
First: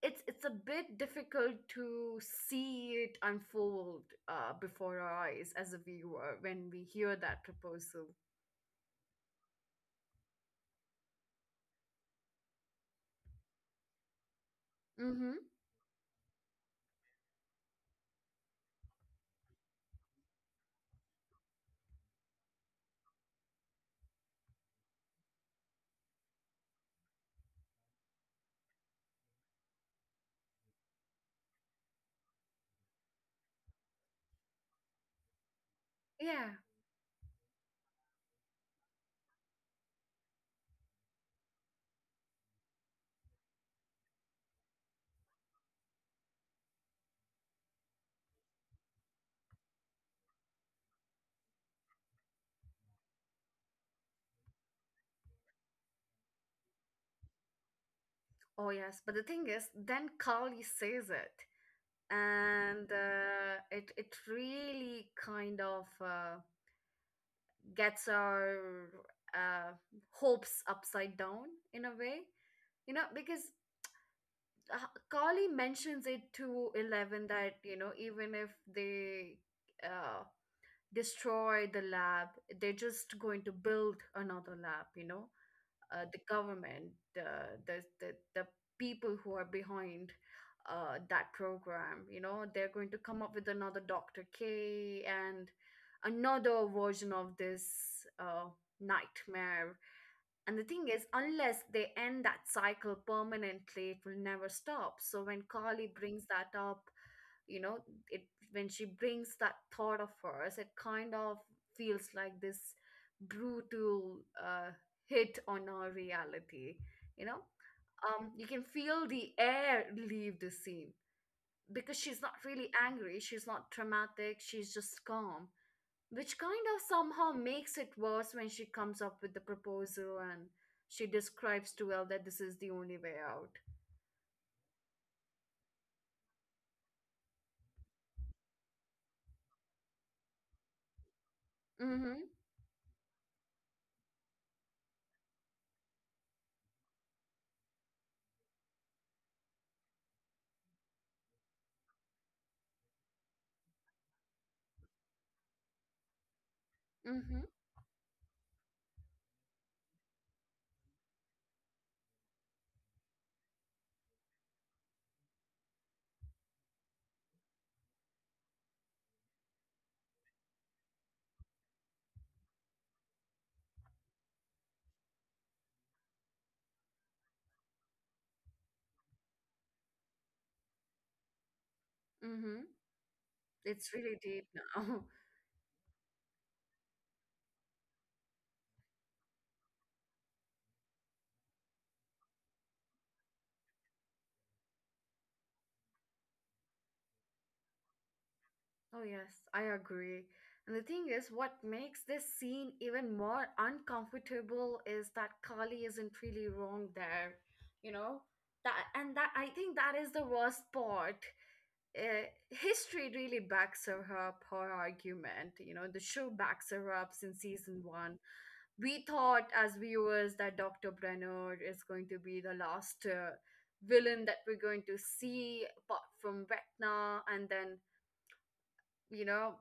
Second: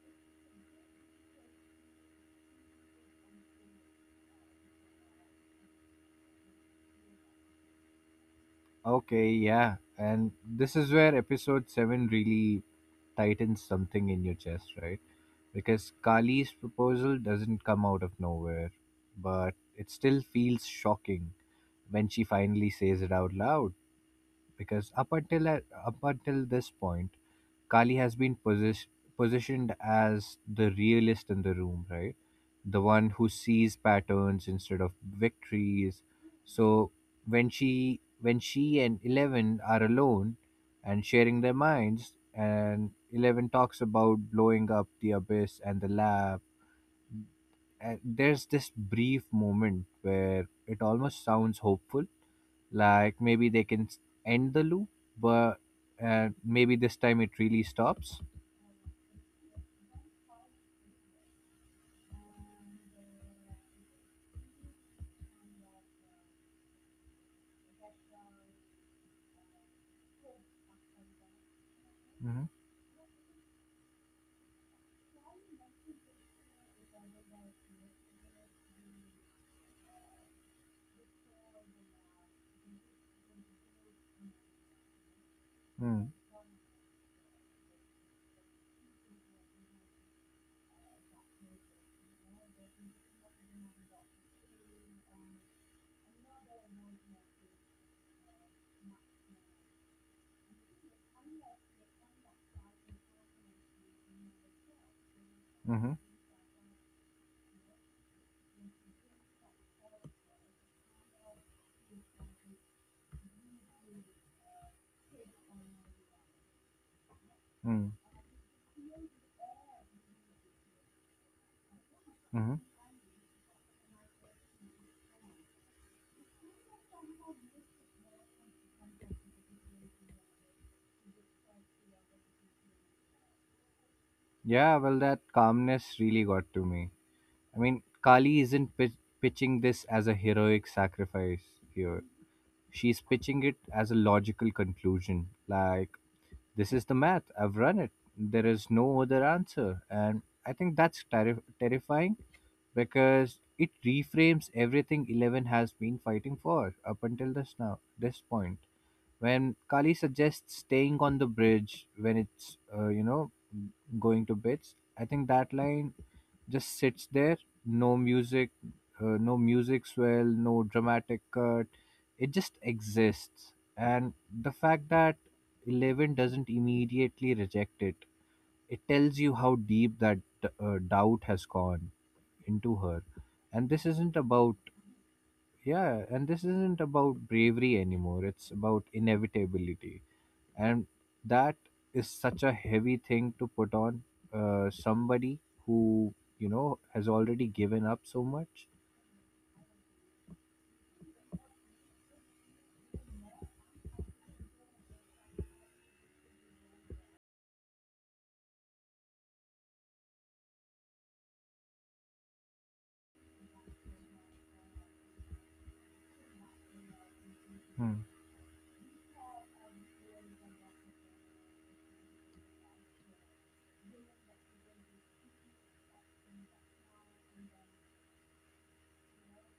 it's a bit difficult to see it unfold before our eyes as a viewer when we hear that proposal.
Okay, yeah, and this is where episode seven really tightens something in your chest, right?
Mm-hmm.
Because Kali's proposal doesn't come out of nowhere, but it still feels shocking when she finally says it out loud. Because up until this point, Kali has been positioned as the realist in the room, right? The one who sees patterns instead of victories.
Yeah.
So when she and Eleven are alone and sharing their minds, and Eleven talks about blowing up the abyss and the lab, there's this brief moment where it almost sounds hopeful, like maybe they can end the loop, but maybe this time it really stops.
Oh yes. But the thing is, then Kali says it, and it really kind of gets our uh, hopes upside down in a way,
Mm-hmm.
you know, because uh, Carly mentions it to Eleven that, you know, even if they uh, destroy the lab, they're just going to build another lab. You know,
Mm-hmm.
the government, the people who are behind that program. You know, they're going to come up with another Doctor K and another version of this uh, nightmare. And the thing is, unless they end that cycle permanently, it will never stop. So when Carly
Mm-hmm.
brings that up, you know, it when she brings that thought of hers, it kind of feels like this brutal hit on our reality. You know,
Mm-hmm.
you can feel the air leave the scene because she's not
Mm-hmm.
really angry. She's not traumatic. She's just calm, which kind of somehow makes it worse when she comes up with the proposal and she describes to Elle that this is the only way out.
Yeah, well, that calmness really got to me. I mean, Kali isn't pitching this as a heroic sacrifice here.
Mm-hmm.
She's pitching it as a logical conclusion, like, this is the math. I've run it. There is no other answer. And I think that's terrifying because it reframes everything Eleven has been fighting for up until
Mm-hmm.
this now this point. When Kali suggests staying on the bridge when it's you know, going to bits, I think that line just sits there, no music, no music swell, no dramatic cut. It just exists, and the fact that Eleven doesn't immediately reject it, it tells you how deep that doubt has gone
Mm-hmm.
into her. and this
It's
isn't
really deep
about
now.
yeah and this isn't about bravery anymore, it's about inevitability, and that is such a heavy thing to put on somebody who, you know, has already given up so much.
Oh yes, I agree. And the thing is, what makes this scene even more uncomfortable is that Kali isn't really wrong there. You know? That, and that, I think that is the worst part. History really backs her up her argument. You know, the show backs her up in season
Hmm.
one. We thought as viewers that Dr. Brenner is going to be the last villain that we're going to see apart from Vecna, and then you know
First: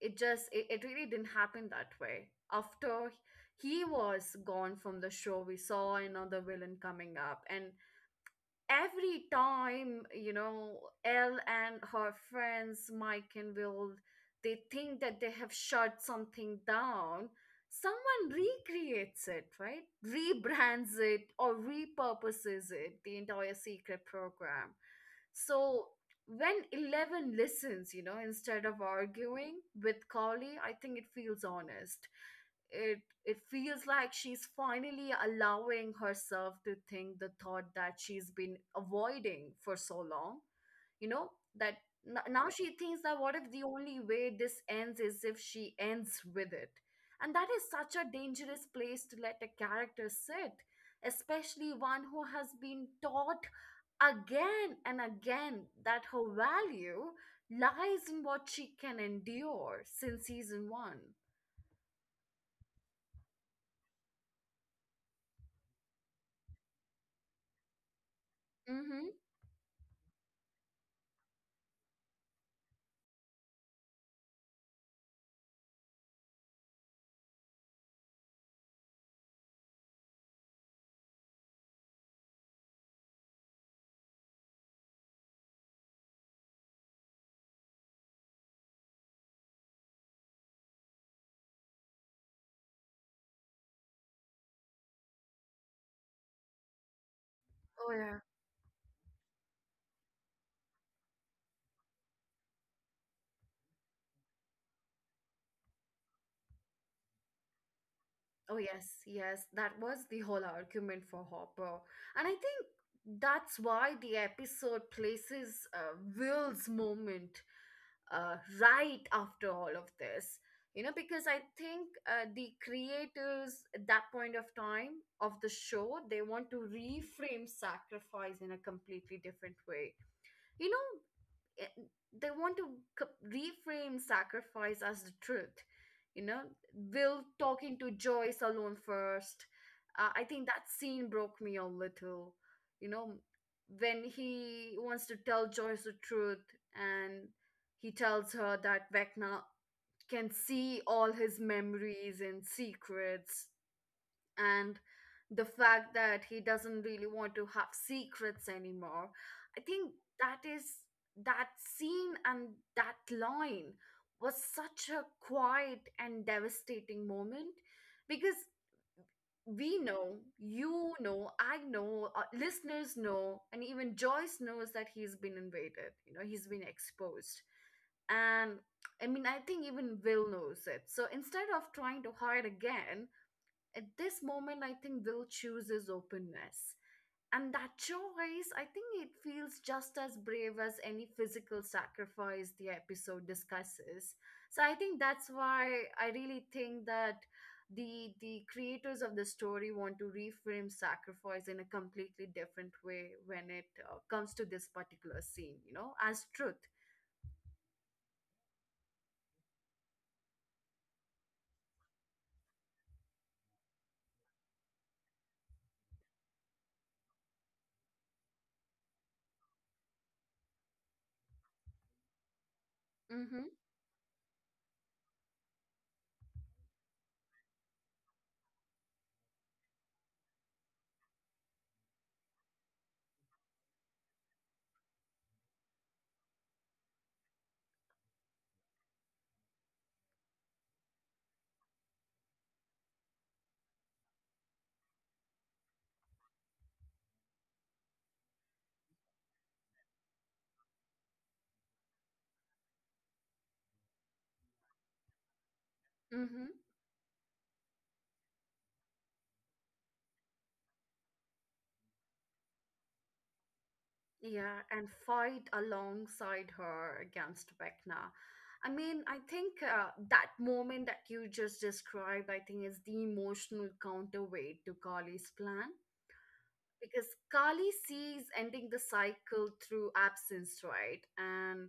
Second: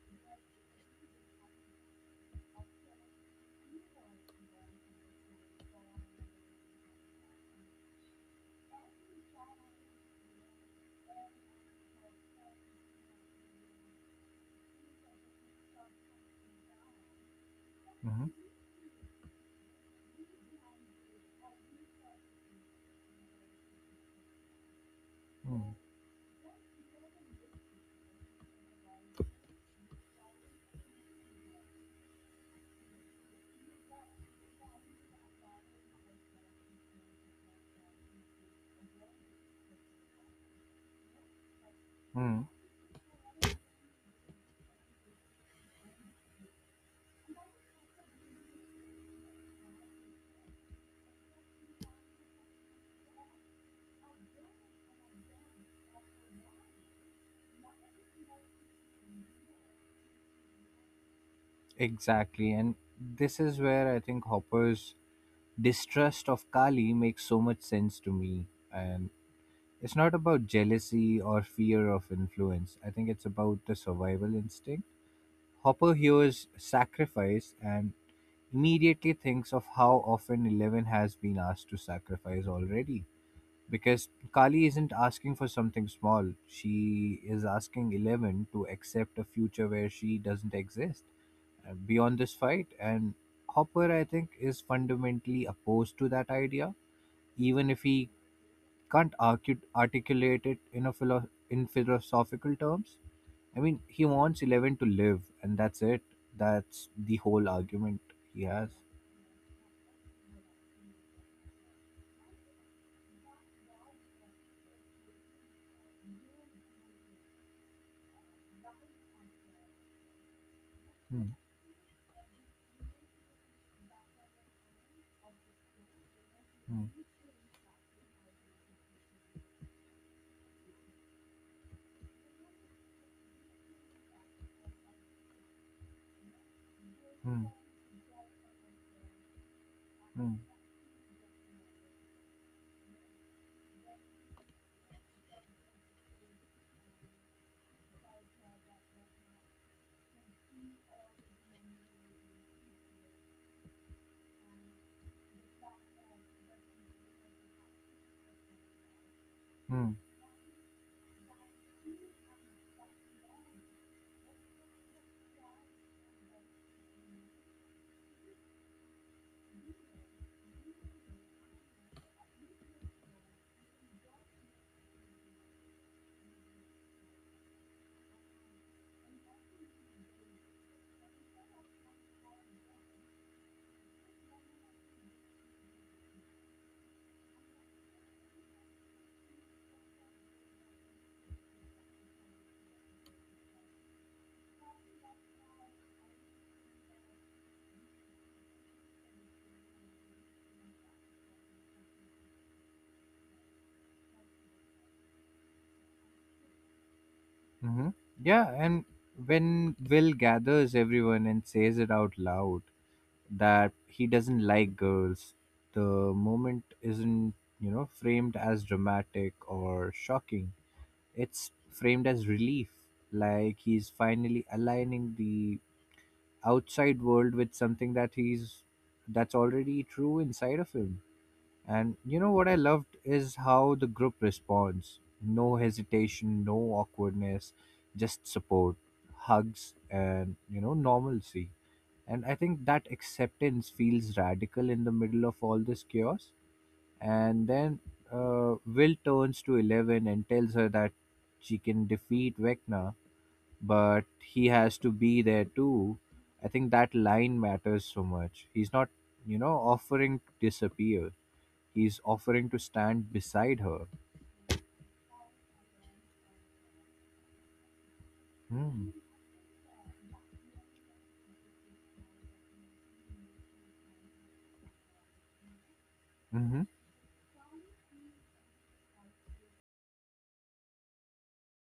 it just it really didn't happen that way. After he was gone from the show, we saw another villain coming up, and every time you know Elle and her friends Mike and Will, they think that they have shut something down,
Hmm.
someone recreates it, right, rebrands it or repurposes it, the entire secret program.
Hmm.
So when 11 listens, you know, instead of arguing with Carly, I think it feels honest. It feels like she's finally allowing herself to think the thought that she's been avoiding for so long, you know, that
Hmm.
now she thinks that, what if the only way this ends is if she ends with it? And that is such a dangerous place to let a character sit, especially one who has been taught again and again that her value lies in what she can endure since season 1.
Exactly. And this is where I think Hopper's distrust of Kali makes so much sense to me. And it's not about jealousy or fear of influence, I think it's about the survival instinct. Hopper hears sacrifice and immediately thinks of how often Eleven has been asked to sacrifice already. Because Kali isn't asking for something small, she is asking Eleven to accept a future where she doesn't exist beyond this fight. And Hopper, I think, is fundamentally opposed to that idea, even if he
Mhm.
can't articulate it in a philo- in philosophical terms. I mean, he wants Eleven to live, and that's it. That's the whole argument he
Oh,
has.
yes, yes, that was the whole argument for Hopper. And I think that's why the episode places Will's moment right after all of this. You know, because I think the creators at that point of time of the show, they want to
Mm.
reframe sacrifice in a completely different way. You know, eh, they want to reframe sacrifice as the truth. You know, Will
Mm.
talking to Joyce alone first. I
Mm.
think that scene broke me a little. You know, when he wants to tell Joyce the truth, and he tells her that Vecna can see all his memories and secrets, and the fact that he doesn't really want to have secrets anymore. I think
Mm.
that is that scene and that line was such a quiet and devastating moment, because we know, you know, I know, listeners know, and even Joyce knows that he's been invaded. You know, he's been exposed. And I mean, I think even Will knows it. So instead of trying to hide again, at this moment, I think Will chooses openness. And that choice, I think it feels just as brave as any physical sacrifice the episode discusses. So I think that's why I really think that the creators of the story want to reframe sacrifice in a completely different way when it comes to this particular scene, you know, as truth.
Hmm. Yeah, and when Will gathers everyone and says it out loud that he doesn't like girls, the moment isn't, you know, framed as dramatic or shocking. It's framed as relief,
Mm-hmm.
like he's finally aligning the outside world with something that he's, that's already true inside of him. And you know what I loved is how the group responds. No hesitation, no awkwardness, just support, hugs, and, you know, normalcy. And I think that acceptance feels radical in the middle of all this chaos. And then Will turns to Eleven and tells her that she can defeat Vecna, but he has to be there too. I think that line matters so much. He's not, you know, offering to disappear, is offering to stand beside her.
Yeah, and fight alongside her against Vecna. I
Hmm.
mean, I think that moment that you just described, I think, is the emotional counterweight to Kali's plan,
Mm. Hmm.
because Kali sees ending the cycle through absence, right? And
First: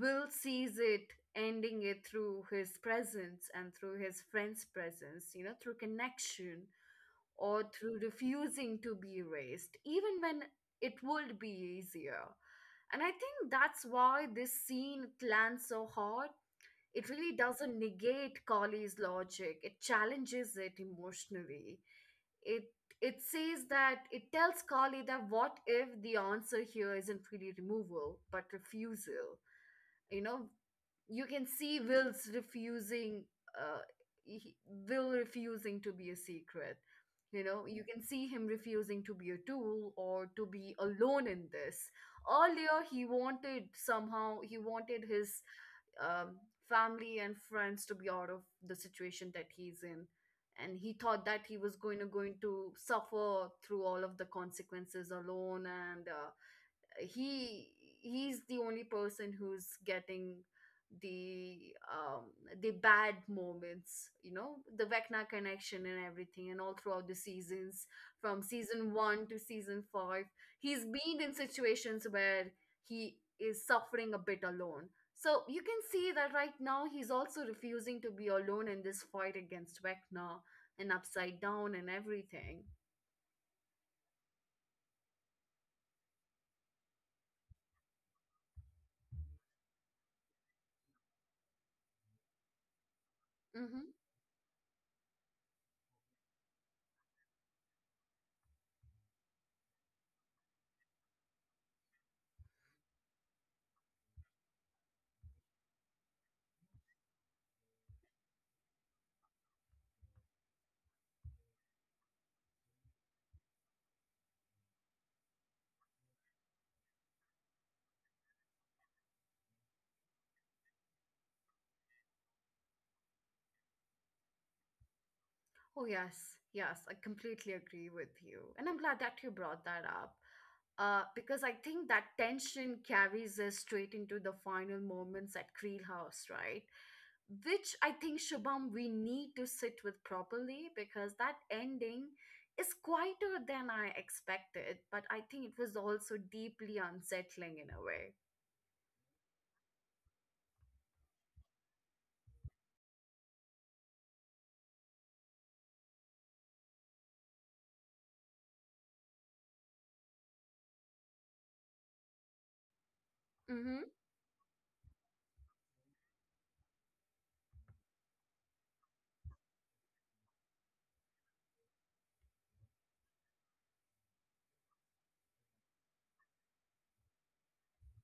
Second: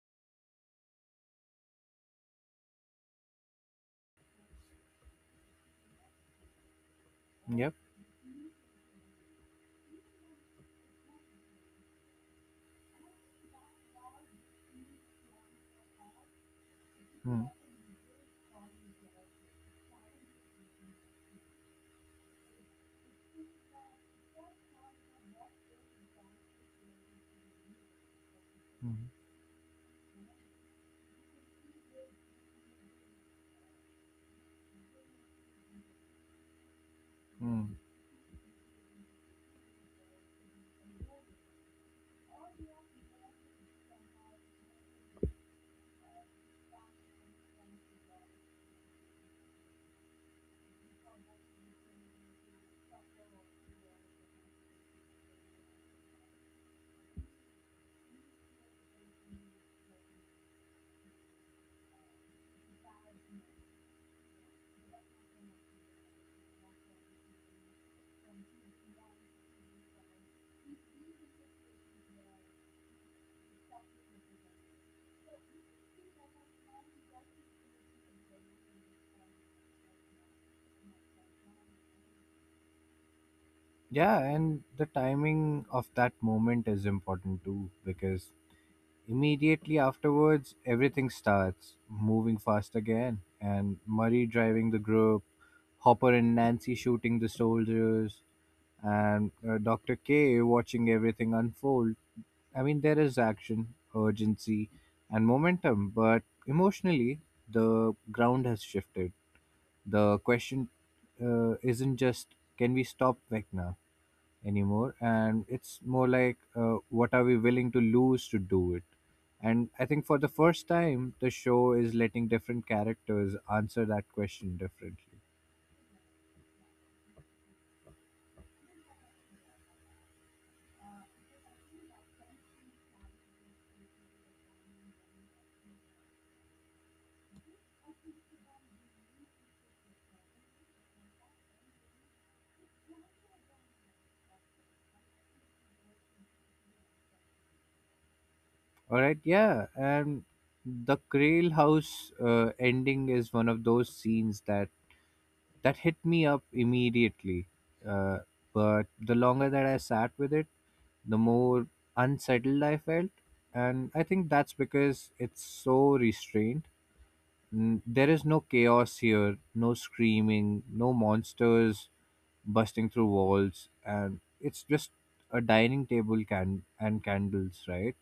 Will sees it ending it through his presence and through his friend's presence, you know, through connection, or
Yep.
through refusing to be erased, even when it would be easier. And I think that's why this scene lands so hard. It really
Hmm.
doesn't negate Collie's logic. It challenges it emotionally. It it says that it tells Collie that, what if the answer here isn't really removal, but
Hmm.
refusal? You know, you can see Will's refusing uh he, Will refusing to be a secret. You know,
Mm.
you can see him refusing to be a tool or to be alone in this. Earlier he wanted, somehow he wanted his um, family and friends to be out of the situation that he's in, and he thought that he was going to suffer through all of the consequences alone, and he he's the only person who's getting the the bad moments, you know, the Vecna connection and everything. And all throughout the seasons, from season 1 to season 5, he's been in situations where he is suffering a bit alone. So you can see that right now he's also refusing to be alone in this fight against Vecna and Upside Down and everything.
Yeah, and the timing of that moment is important too, because immediately afterwards, everything starts moving fast again. And
Mm-hmm.
Murray driving the group, Hopper and Nancy shooting the soldiers, and Dr. K watching everything unfold. I mean, there is action, urgency, and momentum, but emotionally, the ground has shifted. The question isn't just, can we stop Vecna anymore, and it's more like, what are we willing to lose to do it. And I think for the first time, the show is letting different characters answer that question differently.
Oh, yes, yes, I completely agree with you. And I'm glad that you brought that up, because I think that tension carries us straight into the final moments at Creel House, right? Which I think, Shubham, we need to sit with properly, because that ending is quieter than I expected, but I think it was also deeply unsettling in a way.
All right, yeah, and the Krail House ending is one of those scenes that hit me up immediately. Uh, but the longer that I sat with it, the more unsettled I felt.
Mm hmm.
And I think that's because it's so restrained. Mm. There is no chaos here, no screaming, no monsters busting through walls, and it's just a dining table and candles, right?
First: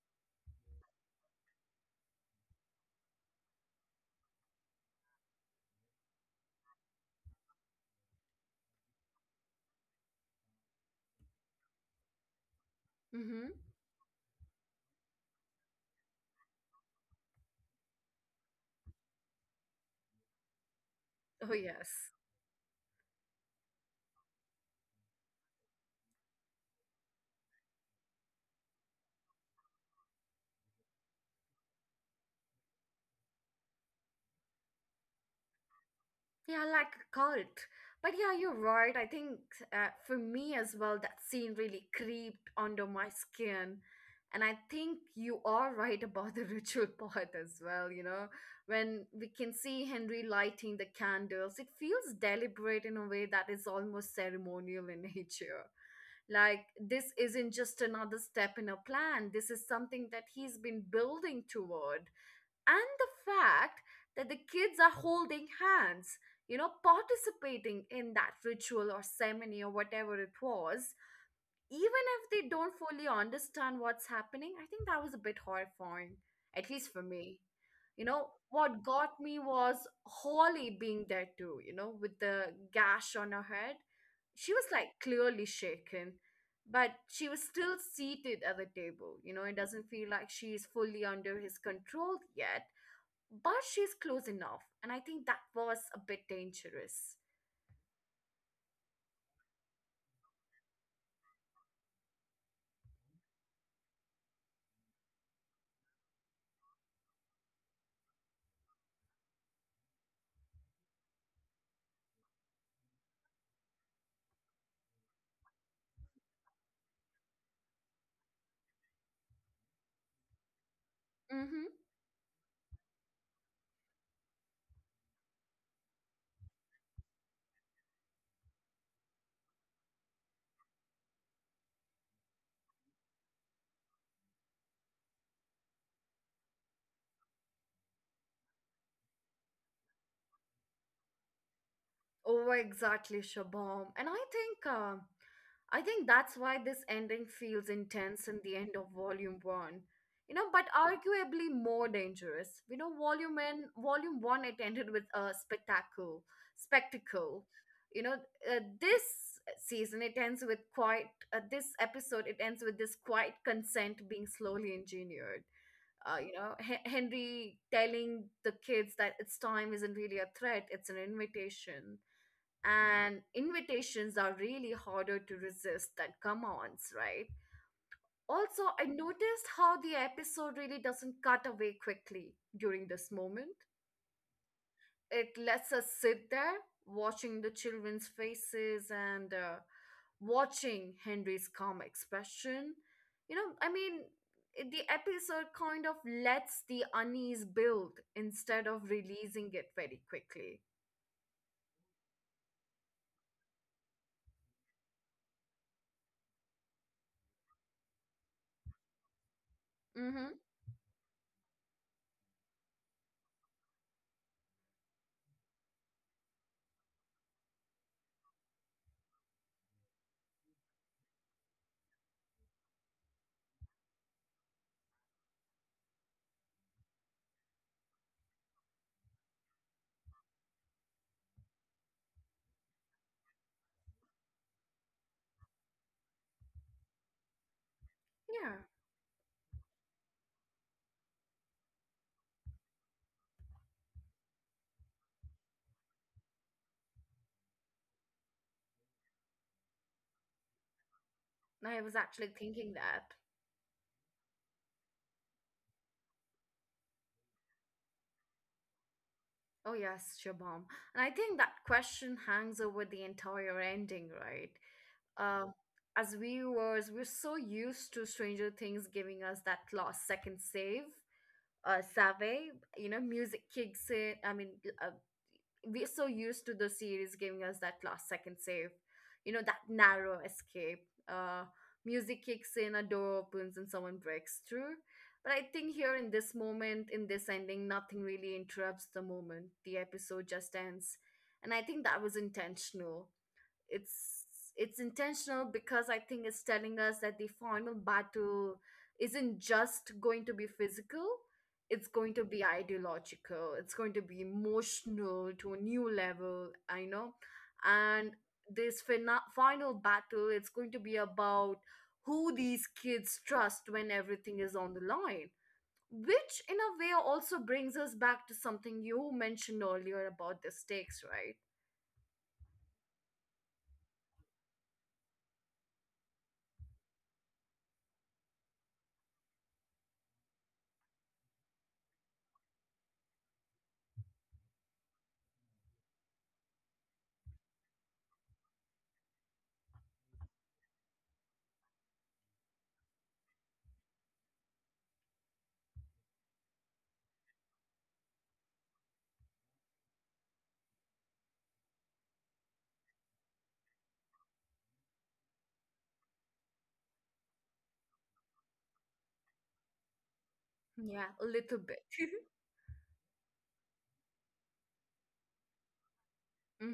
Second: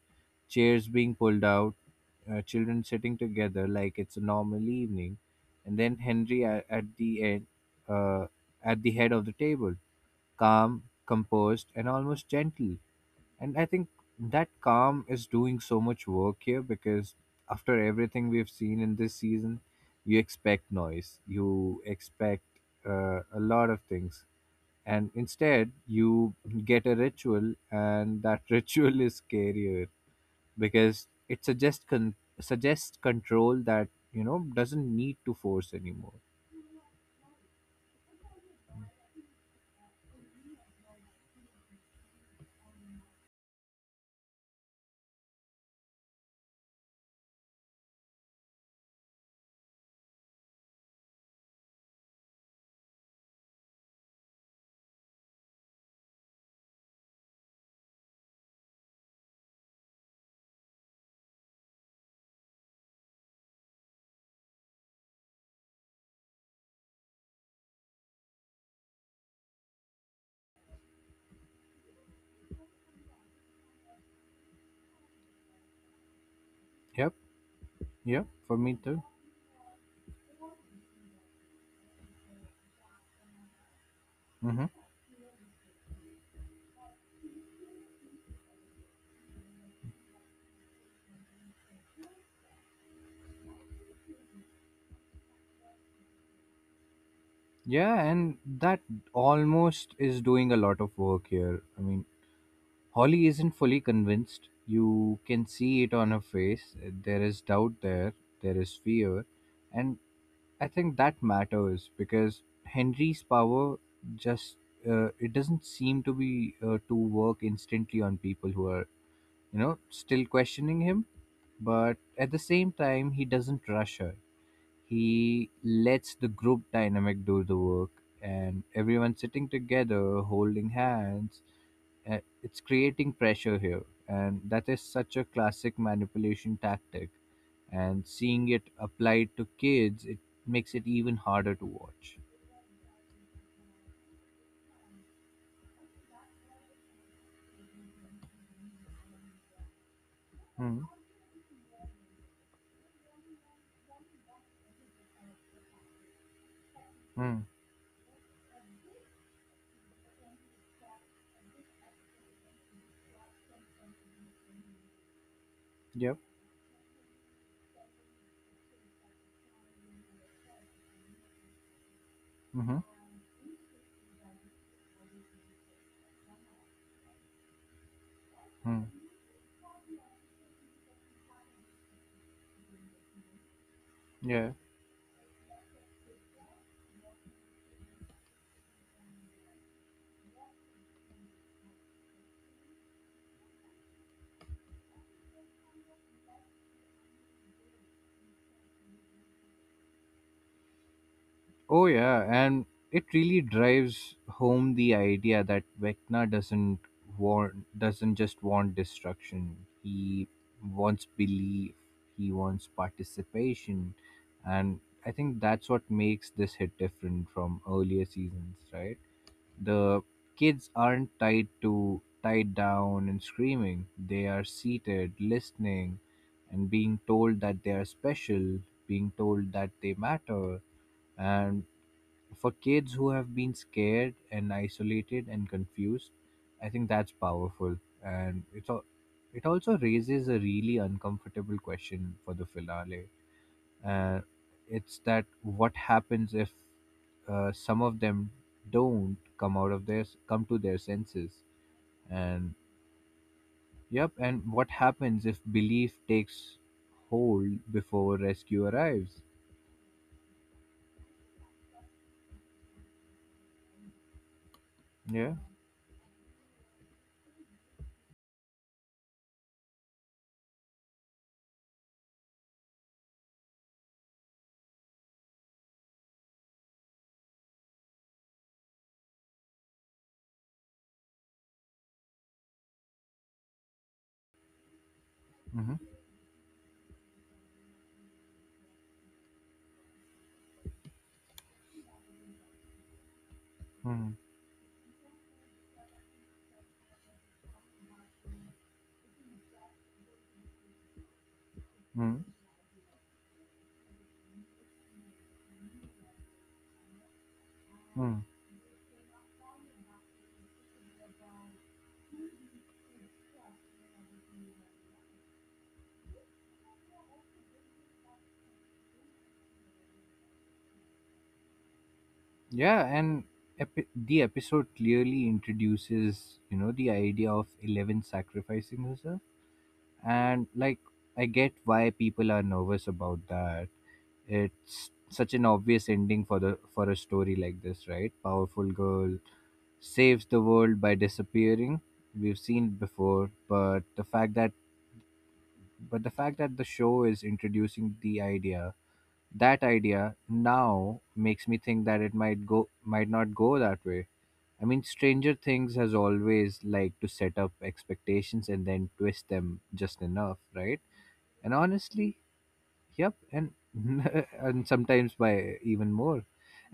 Chairs being pulled out, children sitting together like it's a normal evening, and then Henry at the end, uh, at the head of the table, calm, composed, and almost gentle.
Mm hmm.
And I think that calm is doing so much work here because after everything we've seen in this season, you expect noise,
Oh,
you
yes.
expect a lot of things. And instead, you get a ritual, and that ritual is scarier because it suggests suggests control that, you know, doesn't need to force anymore.
Yeah, like a cult. But yeah, you're right. I think for me as well, that scene really creeped under my skin. And I think you are right about the ritual part as well, you know. When we can see Henry lighting the candles, it feels deliberate in a way that is almost ceremonial in nature. Like, this isn't just another step in a plan, this is something that he's been building toward, and the fact that the kids are holding hands, you know, participating in that ritual or ceremony or whatever it was, even if they don't fully understand what's happening, I think that was a bit horrifying, at least for
Yep,
me. You know,
yep, for me
what
too.
got me was Holly being there too, you know, with the gash on her head. She was
Mm-hmm.
like clearly shaken, but she was still seated at the table. You know, it doesn't feel like she's fully under his control yet, but she's close enough, and I think that was a bit dangerous.
Yeah, and that almost is doing a lot of work here. I mean, Holly isn't fully convinced. You can see it on her face. There is doubt there, there is fear. And I think that matters because Henry's power just, it doesn't seem to be to work instantly on people who are, you know, still questioning him.
Mm-hmm.
But at the same time, he doesn't rush her. He lets the group dynamic do the work, and everyone sitting together, holding hands, it's creating pressure here. And that is such a classic manipulation tactic. And seeing it applied to kids, it makes it even harder to watch.
Oh, exactly, Shabam. And I think I think that's why this ending feels intense in the end of volume one, you know, but
Hmm.
arguably more dangerous. You know, volume one it ended with a spectacle,
Hmm.
spectacle, you know. This season it ends with quite, this episode it ends with this quiet consent being slowly engineered.
Yep.
You know, Henry telling the kids that its time isn't really a threat, it's an invitation.
Mm-hmm.
And invitations are really harder to resist than come ons right? Also,
Hmm.
I noticed how the episode really doesn't cut away quickly during this moment.
Yeah.
It lets us sit there watching the children's faces and watching Henry's calm expression. You know, I mean, the episode kind of lets the unease build instead of releasing it very quickly.
Oh, yeah, and it really drives home the idea that Vecna doesn't just want destruction. He
Mm-hmm.
wants belief. He wants participation, and I think that's what makes this hit different from earlier seasons, right? The kids aren't tied down and screaming. They are seated, listening, and being told that they are special, being told that they matter, and for kids who have been scared and isolated and confused, I think that's powerful. And
Yeah,
it's it also raises a really uncomfortable question for the finale. Uh, it's that, what happens if some of them don't come to their senses?
I was actually
and
thinking that.
yep and what happens if belief takes hold before rescue arrives?
Oh, yes, Shabam. And I think that question hangs over the entire ending, right?
Yeah.
Um, as viewers, we're so used to Stranger Things giving us that last second save, you know, music kicks in. I mean, uh, we're so used to the series giving us that last second save, you know, that narrow escape. Music kicks in, a door opens, and someone breaks through. But I think
Mm-hmm.
here in this moment, in this ending, nothing really interrupts the moment. The episode just ends. And I think that was intentional.
Mm-hmm.
It's it's intentional because I think it's telling us that the final battle isn't just going to be physical, it's going to be ideological, it's going to be emotional to a new level, I know. And
Mm-hmm.
this final battle, it's going to be about who these kids trust when everything is on the line, which in a way also brings us back to something you mentioned earlier about the stakes, right?
Yeah, and the episode clearly introduces, you know, the idea of Eleven sacrificing herself. And, like, I get why people are nervous about that. It's such an obvious ending for the for a story like this, right? Powerful girl saves the world by disappearing. We've seen it before, but the fact that but the fact that the show is introducing the idea, that idea now makes me think that it might not go that way. I mean, Stranger Things has always liked to set up expectations and then twist them just enough, right?
Yeah, a
And
little bit.
honestly, yep, and and sometimes by even more.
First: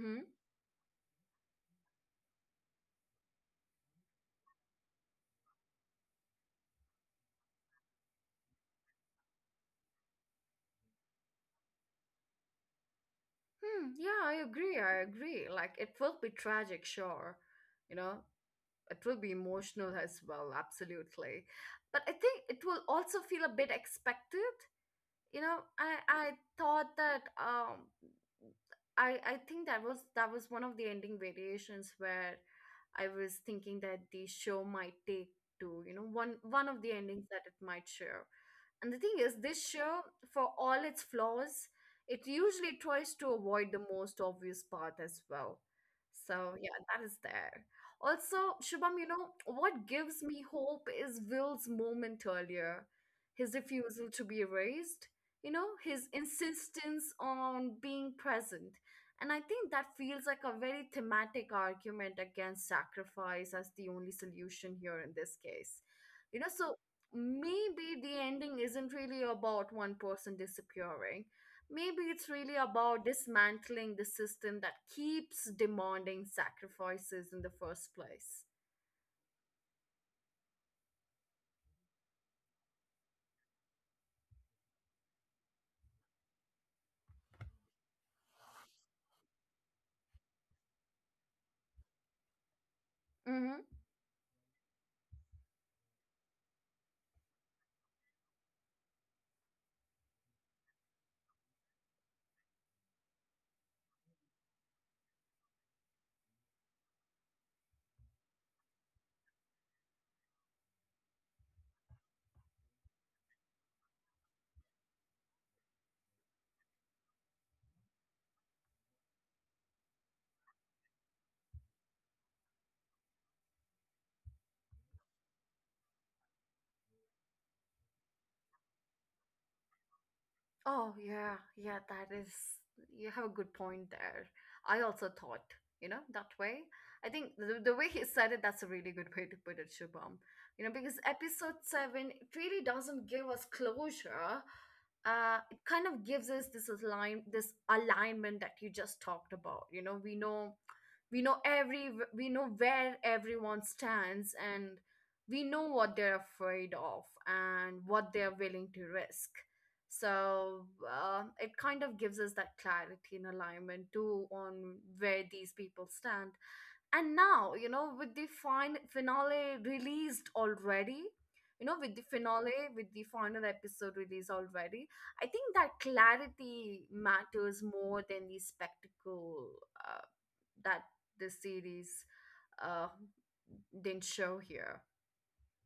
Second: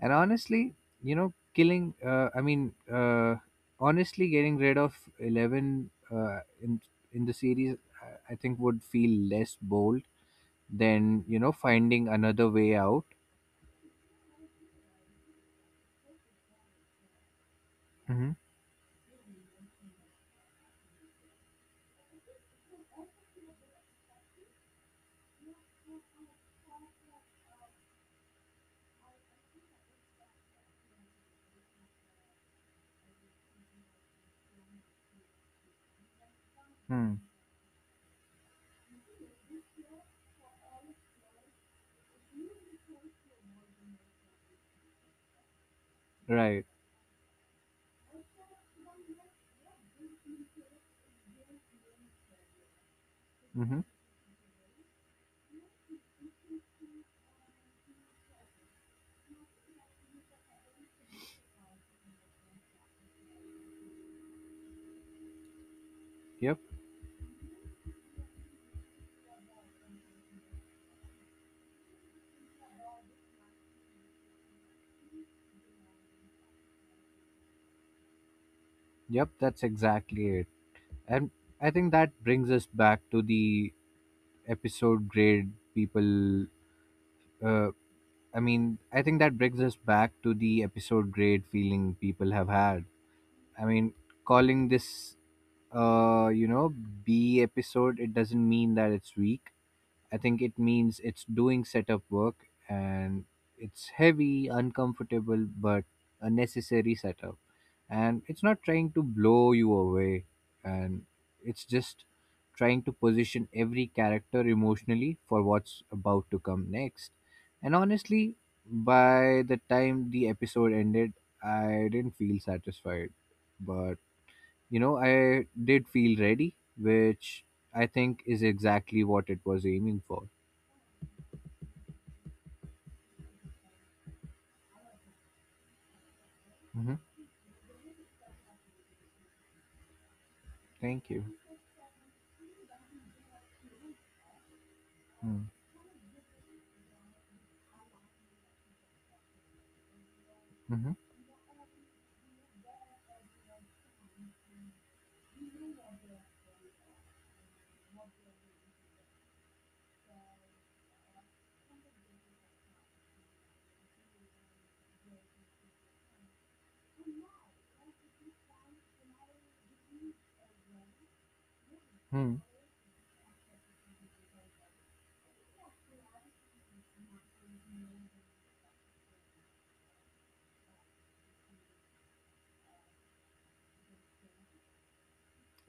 And honestly, you know, killing. Honestly, getting rid of Eleven in the series, I think would feel less bold than, you know, finding another way out.
Hmm, yeah, I agree. I agree. Like, it will be tragic, sure. You know, it will be emotional as well, absolutely. But I think it will also feel a bit expected. You know, I thought that I think that was, that was one of the ending variations where I was thinking that the show might take to, you know, one of the
Mm-hmm.
endings that it might share. And the thing is, this show, for all its flaws, it usually tries to avoid the most obvious path as well. So
Right.
yeah, that is there. Also, Shubham, you know what gives me hope is Will's moment earlier, his
Mm-hmm.
refusal to be erased, you know, his insistence on being present. And I think that feels like a very thematic argument against sacrifice as the only solution here in this case. You know,
Yep.
so maybe the ending isn't really about one person disappearing, maybe it's really about dismantling the system that keeps demanding sacrifices in the first place.
Yep. That's exactly it. And I think that brings us back to the episode grade people. Uh, I think that brings us back to the episode grade feeling people have had. I
Mm-hmm.
mean, calling this, you know, B episode, it doesn't mean that it's weak. I think it means it's doing setup work, and it's heavy, uncomfortable, but a necessary setup. And it's not trying to blow you away, and it's just trying to position every character emotionally for what's about to come next. And honestly, by the time the episode ended, I didn't feel satisfied. But, you know, I did feel ready, which I think is exactly what it was aiming for.
Oh, yeah, yeah, that is, you have a good point there. I also thought, you know, that way.
Mm-hmm.
I think the way he said it, that's a really good way to put it, Shubham. You know, because
Thank you.
episode seven it really doesn't give us closure.
Hmm.
It kind of gives us this align this alignment that you just talked about. You know, we know,
Mm-hmm.
we know every we know where everyone stands, and we know what they're afraid of and what they're willing to risk. So it kind of gives us that clarity and alignment too on where these people stand. And now you know with the fine finale released already, you know, with the
Hmm.
finale, with the final episode released already, I think that clarity matters more than the spectacle uh, that the series uh, didn't show here.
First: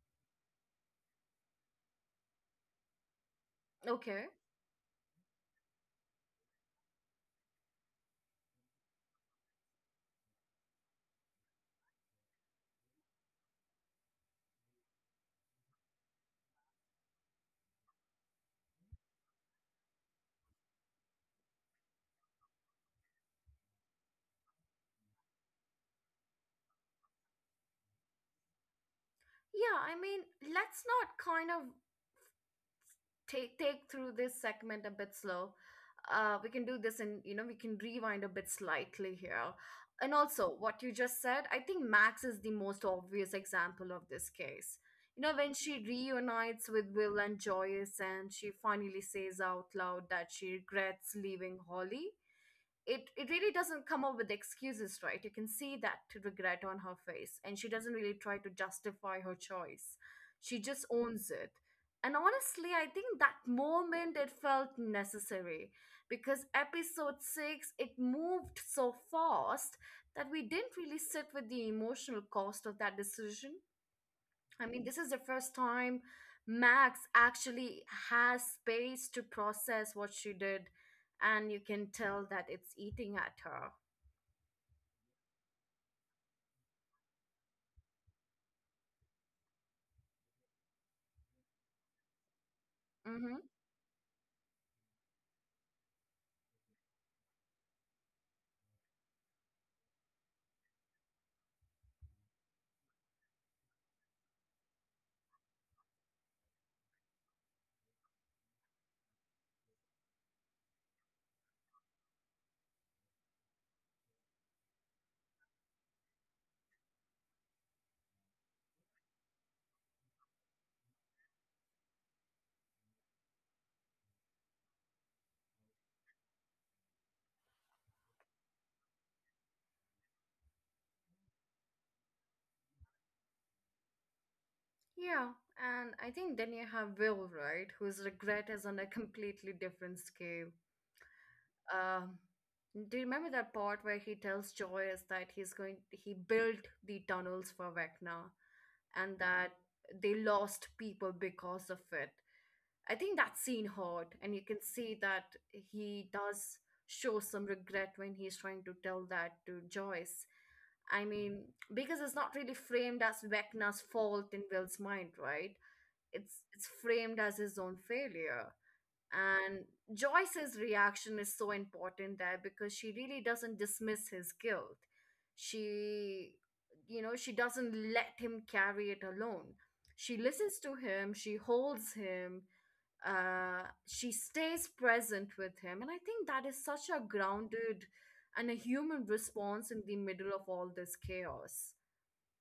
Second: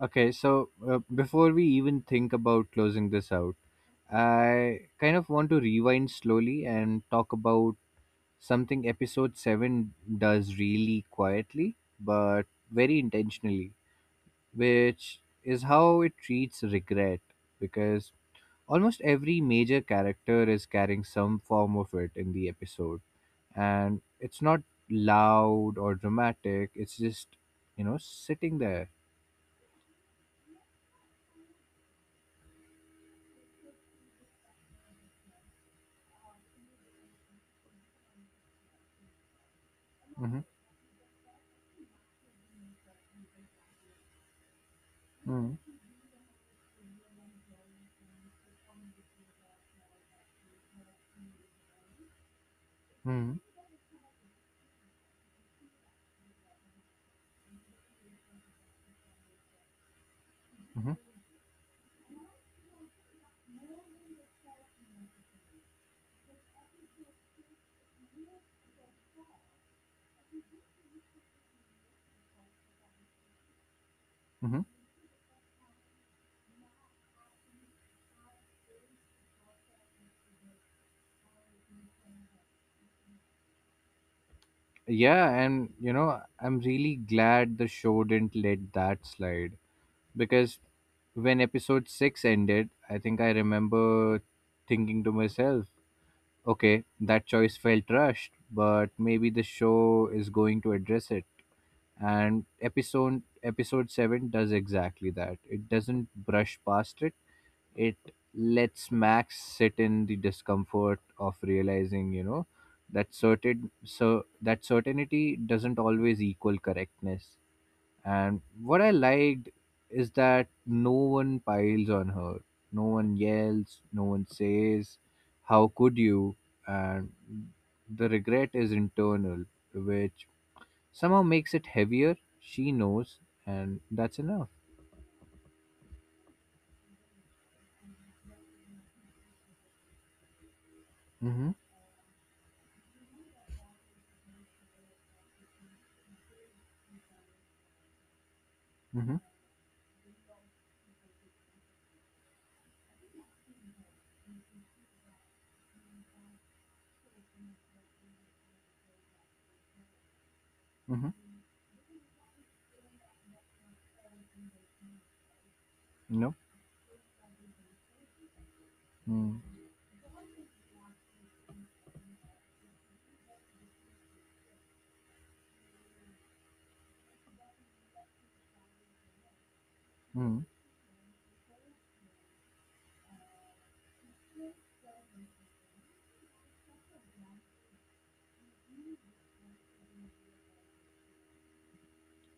Okay, so before we even think about closing this out,
Okay.
I kind of want to rewind slowly and talk about something episode 7 does really quietly but very intentionally, which is how it treats regret, because almost every major character is carrying some form of it in the episode, and it's not loud or dramatic, it's just, you know, sitting there.
Yeah, I mean, let's not kind of take through this segment a bit slow. We can do this, and you know we can rewind a bit slightly here. And
Hmm.
also, what you just said, I think Max is the most obvious example of this case. You know, when
Hmm.
she reunites with Will and Joyce, and she finally says out loud that she regrets leaving Holly, it
Hmm.
really doesn't come up with excuses, right? You can see that regret on her face, and she doesn't really try to justify her choice. She just
Hmm.
owns it. And honestly, I think that moment it felt necessary because episode 6 it moved so fast that we didn't really sit with the emotional cost of that decision.
Hmm.
I mean, this is the first time Max actually has space to process what she did, and you can tell that it's eating at her.
Yeah, and, you know, I'm really glad the show didn't let that slide because when episode 6 ended, I think I
Mm-hmm.
remember thinking to myself, okay, that choice felt rushed, but maybe the show is going to address it. And episode 7 does exactly that. It doesn't brush past it. It lets Max sit in the discomfort of realizing, you know, that certainty doesn't always equal correctness. And what I liked is that no one piles on her. No one yells, no one says, how could you? And the regret is internal, which somehow makes it heavier. She knows, and that's enough.
Yeah, and I think then you have Will, right, whose regret is on a completely different scale.
Mm-hmm.
Um, do you remember that part where he tells Joyce that he's going, he built the tunnels for Vecna,
Mm-hmm.
and that they lost people because of it? I think that scene hurt, and you can see that he does show some regret when he's trying to tell that to Joyce. I
Mm-hmm.
mean, because it's not really framed as Vecna's fault in Will's mind, right?
No.
It's framed as his own failure.
Mm-hmm.
And Joyce's reaction is so important there because she really doesn't dismiss his guilt. She, you know, she doesn't let him carry it alone. She listens to him, she holds him, she stays present with him. And I think that is such a grounded and a human response in the middle of all this chaos.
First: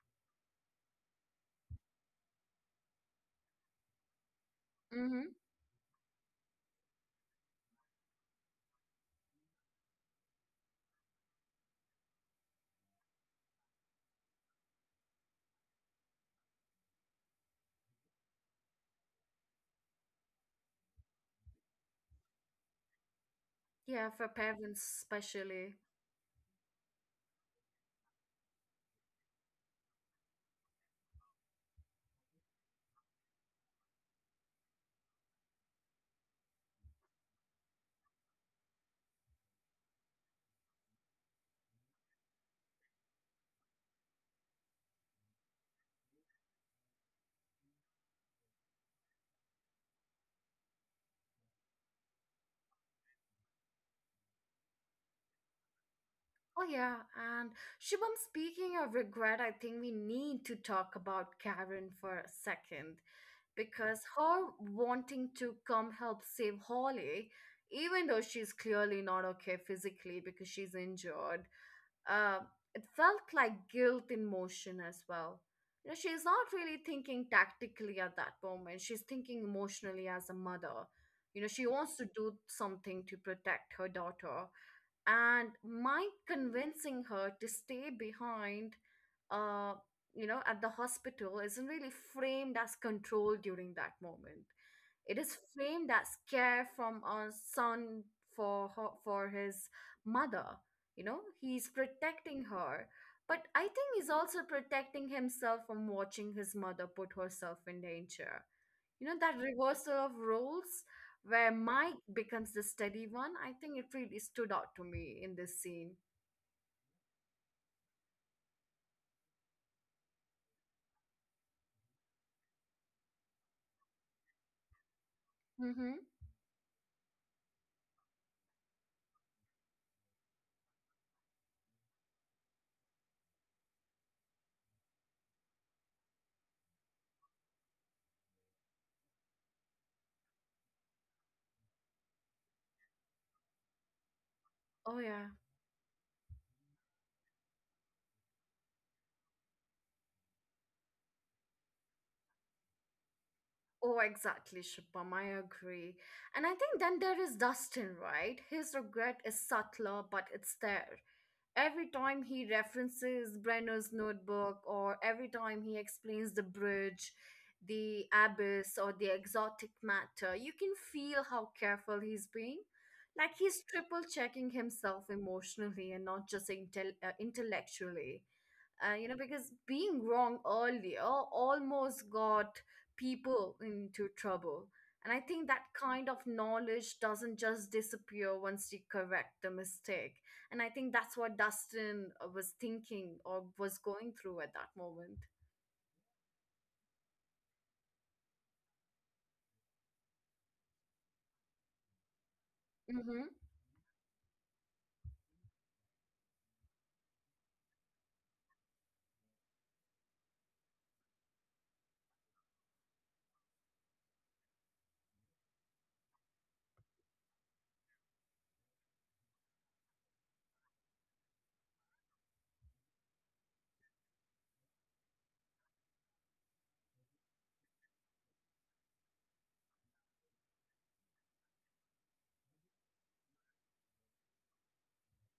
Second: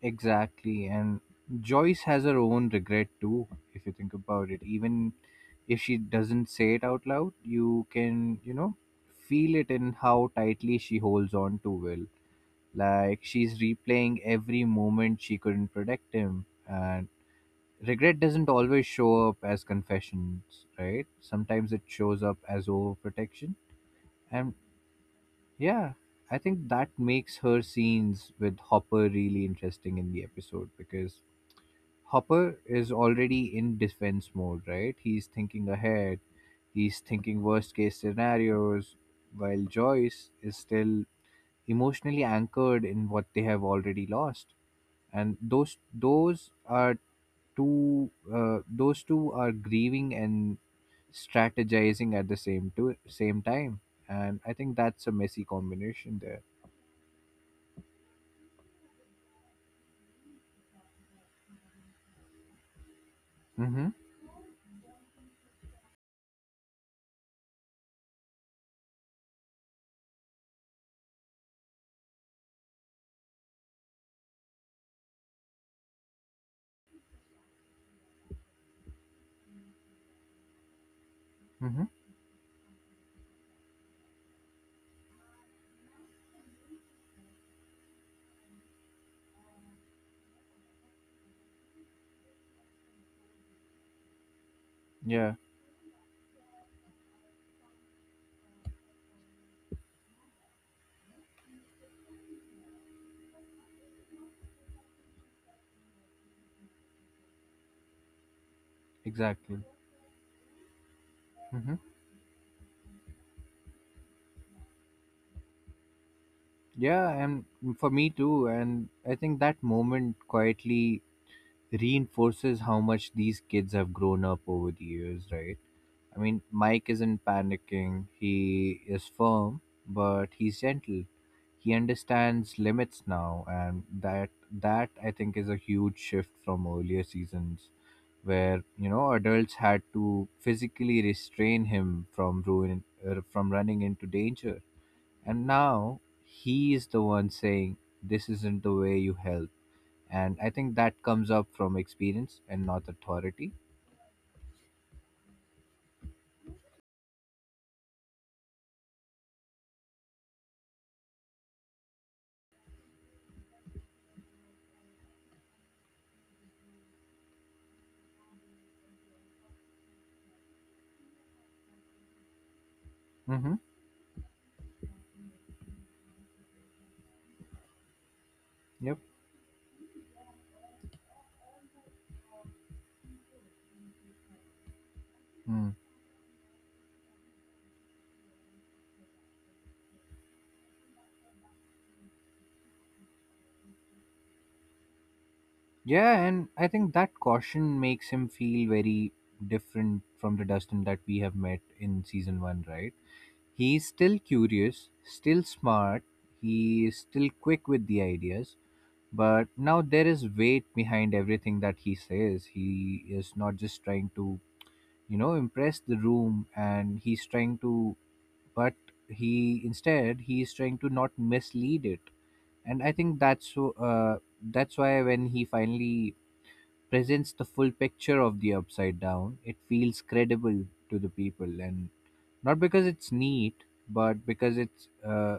Exactly. And Joyce has her own regret too, if you think about it. Even
Mm-hmm.
if she doesn't say it out loud, you can, feel it in how tightly she holds on to Will. Like she's replaying every moment she couldn't protect him. And regret doesn't always show up as confessions, right? Sometimes it shows up as overprotection.
Yeah, for
And
parents, especially.
yeah, I think that makes her scenes with Hopper really interesting in the episode because Hopper is already in defense mode, right? He's thinking ahead, he's thinking worst case scenarios, while Joyce is still emotionally anchored in what they have already lost. And those are two those two are grieving and strategizing at the same time. And I think that's a messy combination there.
Oh, yeah. And Shubham, speaking of regret, I think we need to talk about Karen for a second
Mm-hmm.
because her wanting to come help save Holly, even though she's clearly not okay physically because she's injured, uh, it felt like guilt in motion as well. You know, she's not really thinking tactically at that moment. She's thinking emotionally as a mother. You know, she
Mm-hmm.
wants to do something to protect her daughter, and Mike convincing her to stay behind, uh, you know, at the hospital isn't really framed as control during that moment. It
Yeah,
is framed as care from a son for her, for his mother. You know, he's protecting her, but I think he's also protecting himself from watching his mother put herself in danger. You know, that
exactly.
reversal of roles where
Mm-hmm.
Mike becomes the steady one, I think it really stood out to me in this scene.
Yeah, and for me too. And I think that moment quietly reinforces how much these kids have grown up over the years, right?
Mm-hmm.
I mean, Mike isn't panicking, he is firm, but he's gentle. He understands limits now, and that I think is a huge shift from earlier seasons where adults had to physically restrain him from ruin from running into danger,
Oh, yeah.
and now he is the one saying, "This isn't the way you help." And I think that comes up from experience and not authority.
Oh, exactly, Shipam. I agree. And I think then there is Dustin, right? His regret is subtler, but it's there. Every time he references Brenner's notebook, or every time he explains the bridge, the abyss, or the exotic matter, you can feel how careful he's being. Like
Mm-hmm.
he's triple checking himself emotionally and not just intellectually.
Yep.
You know, because being wrong earlier almost got people into trouble. And I think that
Mm.
kind of knowledge doesn't just disappear once you correct the mistake. And I think that's what Dustin was thinking or was going through at that moment.
Yeah, and I think that caution makes him feel very different from the Dustin that we have met in season one, right?
Mm-hmm.
He's still curious, still smart, he is still quick with the ideas, but now there is weight behind everything that he says. He is not just trying to impress the room and he's trying to but he instead he is trying to not mislead it. And I think that's so that's why when he finally presents the full picture of the upside down it feels credible to the people, and not because it's neat but because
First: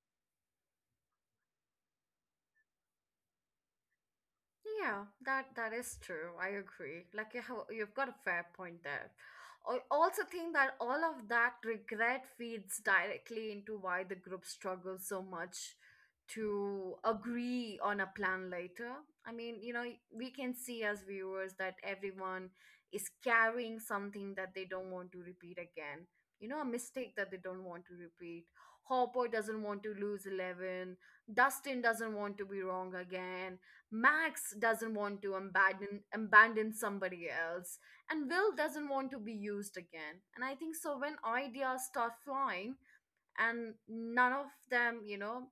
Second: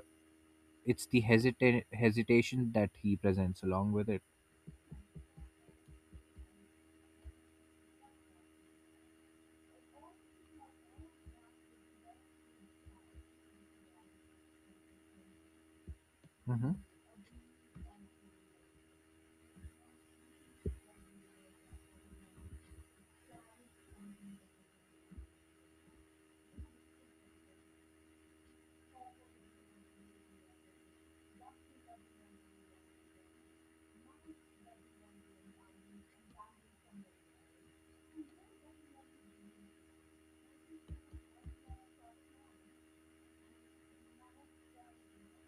it's the hesitation that he presents along with it.
Yeah, that is true. I agree. Like you have, you've got a fair point there. I also think that all of that regret feeds directly into why the group struggles so much
Hmm.
to agree on a plan later. I mean, you know, we can see as viewers that everyone is carrying something that they don't want to repeat again. You know, a mistake that they don't want to repeat. Hopper doesn't want to lose 11. Dustin doesn't want to be wrong again. Max doesn't want to abandon somebody else, and Will doesn't want to be used again. And I think so when ideas start flying, and none of them, you know,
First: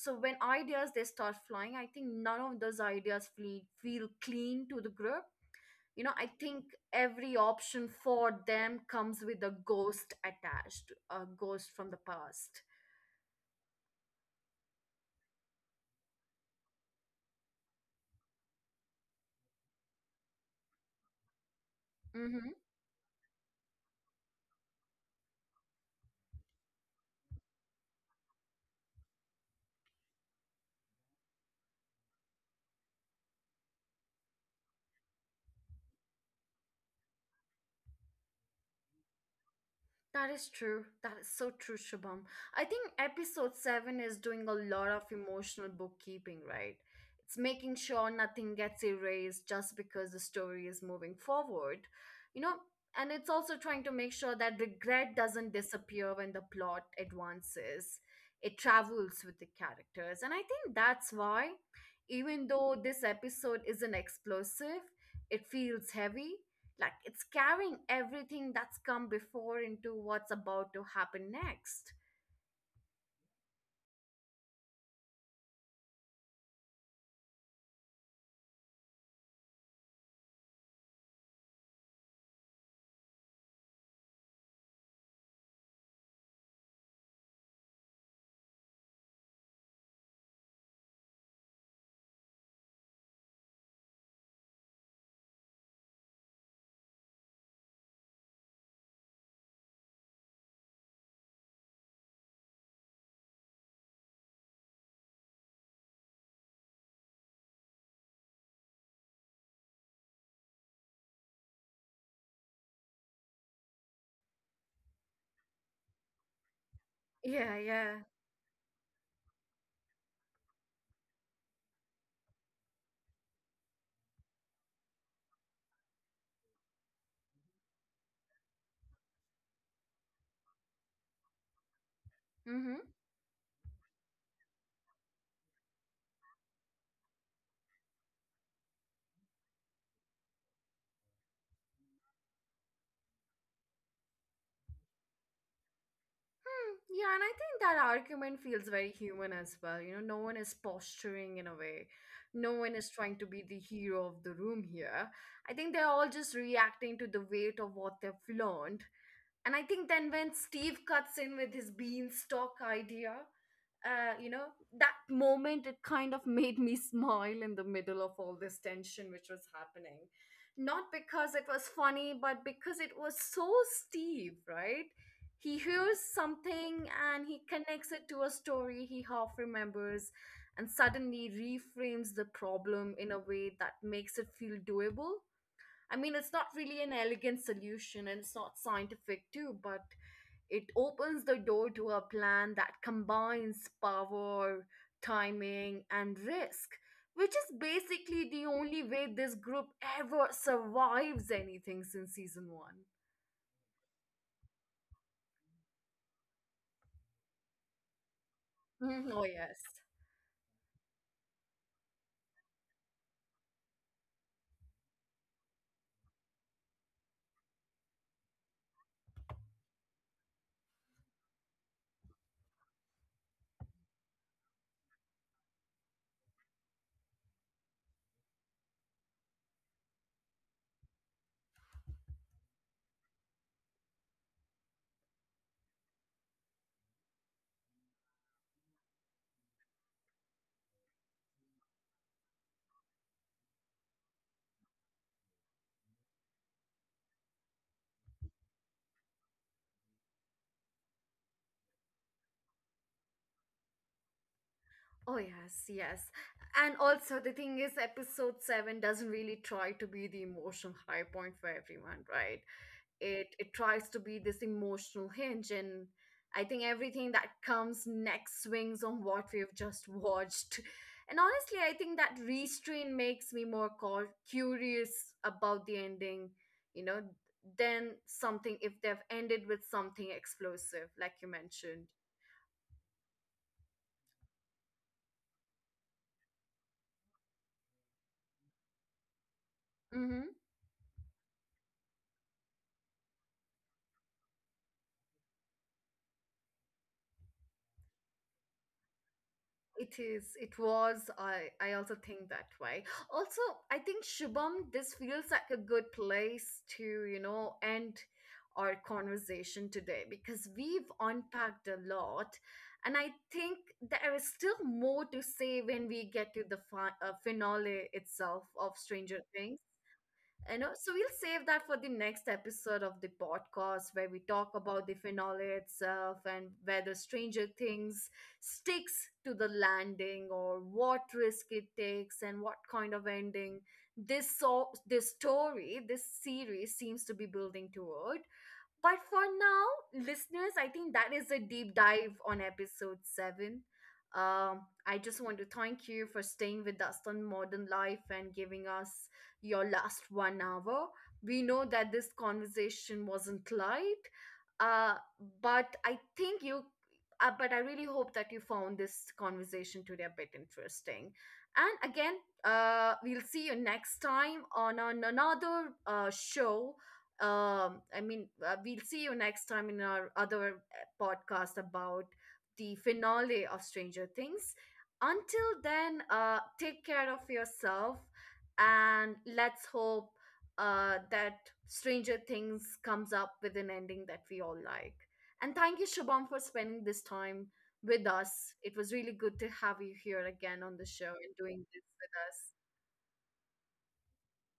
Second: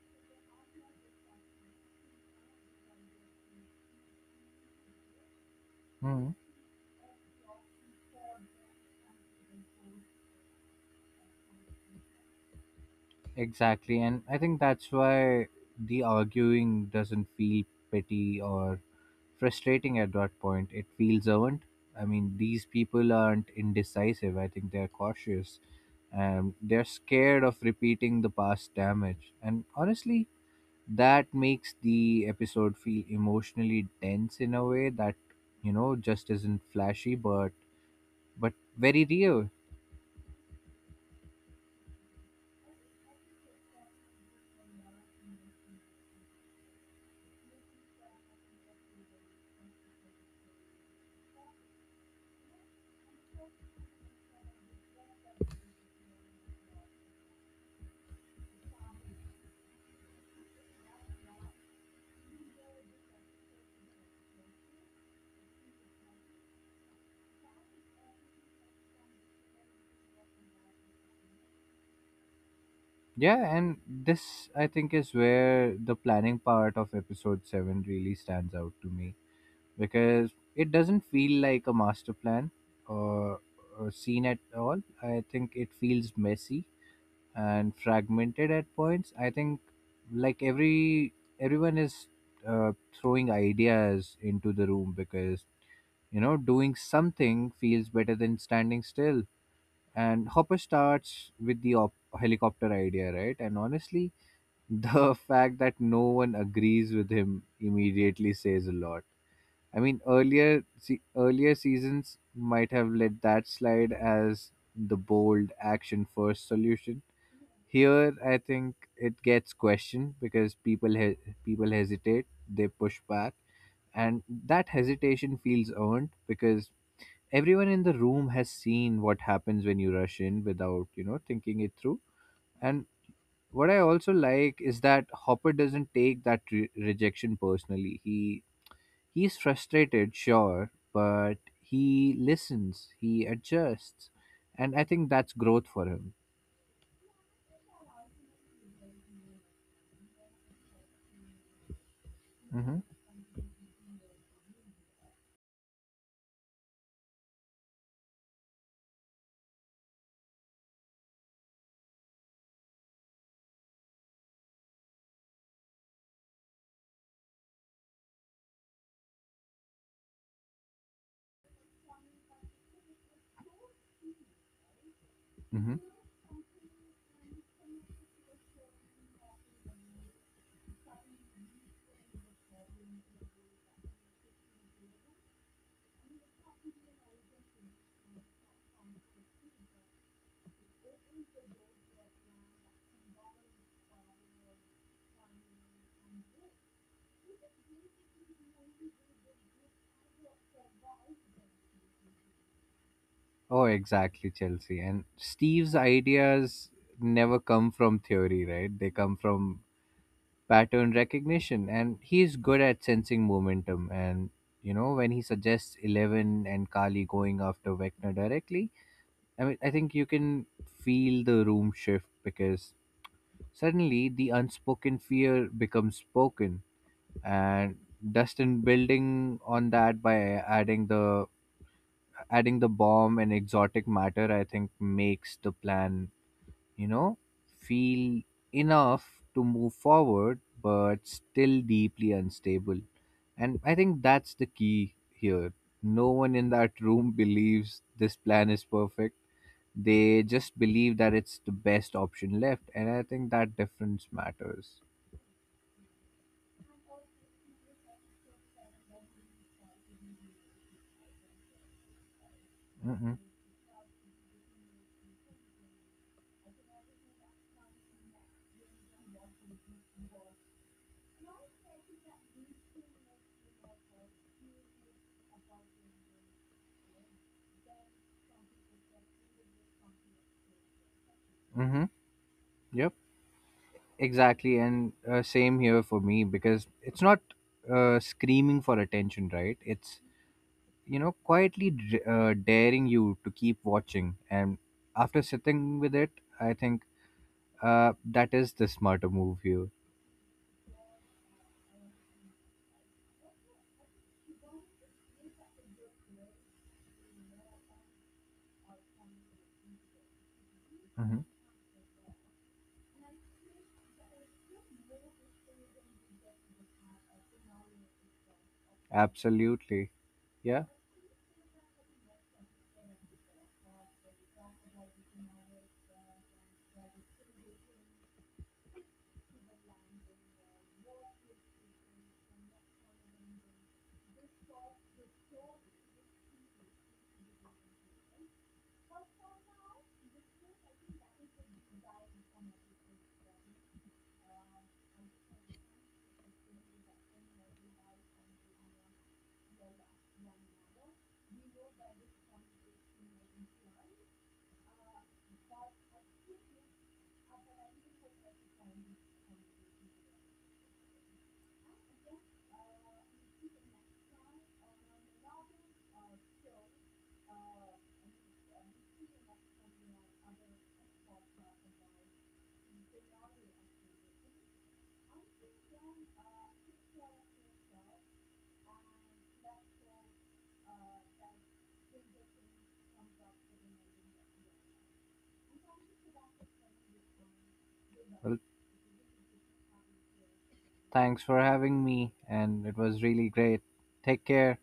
so when ideas they start flying, I think none of those ideas feel clean to the group. You know, I think every option for them comes with a ghost attached, a ghost from the past.
Exactly, and I think that's why the arguing doesn't feel petty or frustrating at that point. It feels earned. I mean,
Mm-hmm.
these people aren't indecisive. I think they're cautious and they're scared of repeating the past damage. And honestly, that makes the episode feel emotionally dense in a way that just isn't flashy, but very real.
That is true. That is so true, Shubham. I think episode 7 is doing a lot of emotional bookkeeping, right? It's making sure nothing gets erased just because the story is moving forward. You know, and it's also trying to make sure that regret doesn't disappear when the plot advances. It travels with the characters. And I think that's why, even though this episode isn't explosive, it feels heavy like it's carrying everything that's come before into what's about to happen next.
Yeah, and this I think is where the planning part of episode 7 really stands out to me because it doesn't feel like a master plan or, or scene at all. I think it feels messy and fragmented at points. I think like everyone is uh, throwing ideas into the room because doing something feels better than standing still. And Hopper starts with the helicopter idea, right? And honestly, the fact that no one agrees with him immediately says a lot. I mean, earlier seasons might have let that slide as the bold action first solution.
Yeah, yeah.
Here, I think it gets questioned because people hesitate, they push back, and that hesitation feels earned because everyone in the room has seen what happens when you rush in without thinking it through.
Mm-hmm.
And what I also like is that Hopper doesn't take that rejection personally. He he's frustrated, sure, but he listens, he adjusts, and I think that's growth for him.
Hmm, yeah, and I think that argument feels very human as well. You know, no one is posturing in a way, no one
Hmm.
is trying to be the hero of the room here. I think they're all just reacting to the weight of what they've learned. And I think then when Steve cuts in with his beanstalk idea, you know, that moment it kind of made me smile in the middle of all this tension which was happening. Not because it was funny, but because it was so Steve, right? He
Hmm.
hears something and he connects it to a story he half remembers and suddenly reframes the problem in a way that makes it feel doable. I mean, it's not really an elegant solution and it's not scientific too, but it opens the door to a plan that combines power, timing, and risk, which is basically the only way this group ever survives anything since season one.
Oh, exactly, Chelsea. And Steve's ideas never come from theory, right? They
Mhm.
come
Oh, yes.
from pattern recognition, and he's good at sensing momentum. And you know, when he suggests Eleven and Kali going after Vecna directly, I mean, I think you can feel the room shift because suddenly the unspoken fear becomes spoken, and Dustin building on that by adding the adding the bomb and exotic matter, I think makes the plan you know feel enough to move forward, but still deeply unstable. And I think that's the key here. No one in that room believes this plan is perfect, they just believe that it's the best option left, and I think that difference matters.
Oh, yes, yes. And also, the thing is, episode 7 doesn't really try to be the emotional high point for everyone, right?
Mm-hmm.
It tries to be this emotional hinge, and I think everything that comes next swings on what we've just watched. And honestly, I think that restraint makes me more curious about the ending, you know, than something if they've ended with something explosive, like you
Mm-hmm.
mentioned.
Yep. Exactly, and same here for me because it's not screaming for attention, right? It's
Mm-hmm.
quietly daring you to keep watching, and after sitting with it, I think that is the smarter move here.
It is. It was. I also think that way. Also, I think Shubham, this feels like a good place to, you know, end our conversation today because we've
Mm-hmm.
unpacked a lot, and I think there is still more to say when we get to the finale itself of Stranger Things.
Absolutely.
You
Yeah.
know, so we'll save that for the next episode of the podcast where we talk about the finale itself and whether Stranger Things sticks to the landing, or what risk it takes and what kind of ending this story this series seems to be building toward. But for now, listeners, I think that is a deep dive on episode seven. I just want to thank you for staying with us on Modern Life and giving us your last 1 hour. We know that this conversation wasn't light, uh, but I think you, but I really hope that you found this conversation today a bit interesting. And again, we'll see you next time on another show. We'll see you next time in our other podcast about the finale of Stranger Things. Until then, take care of yourself, and let's hope that Stranger Things comes up with an ending that we all like. And thank you, Shabam, for spending this time with
Well,
us. It was really good to have you here again on the show
thanks
and
for
doing
having
this
me,
with us.
and it was really great. Take care.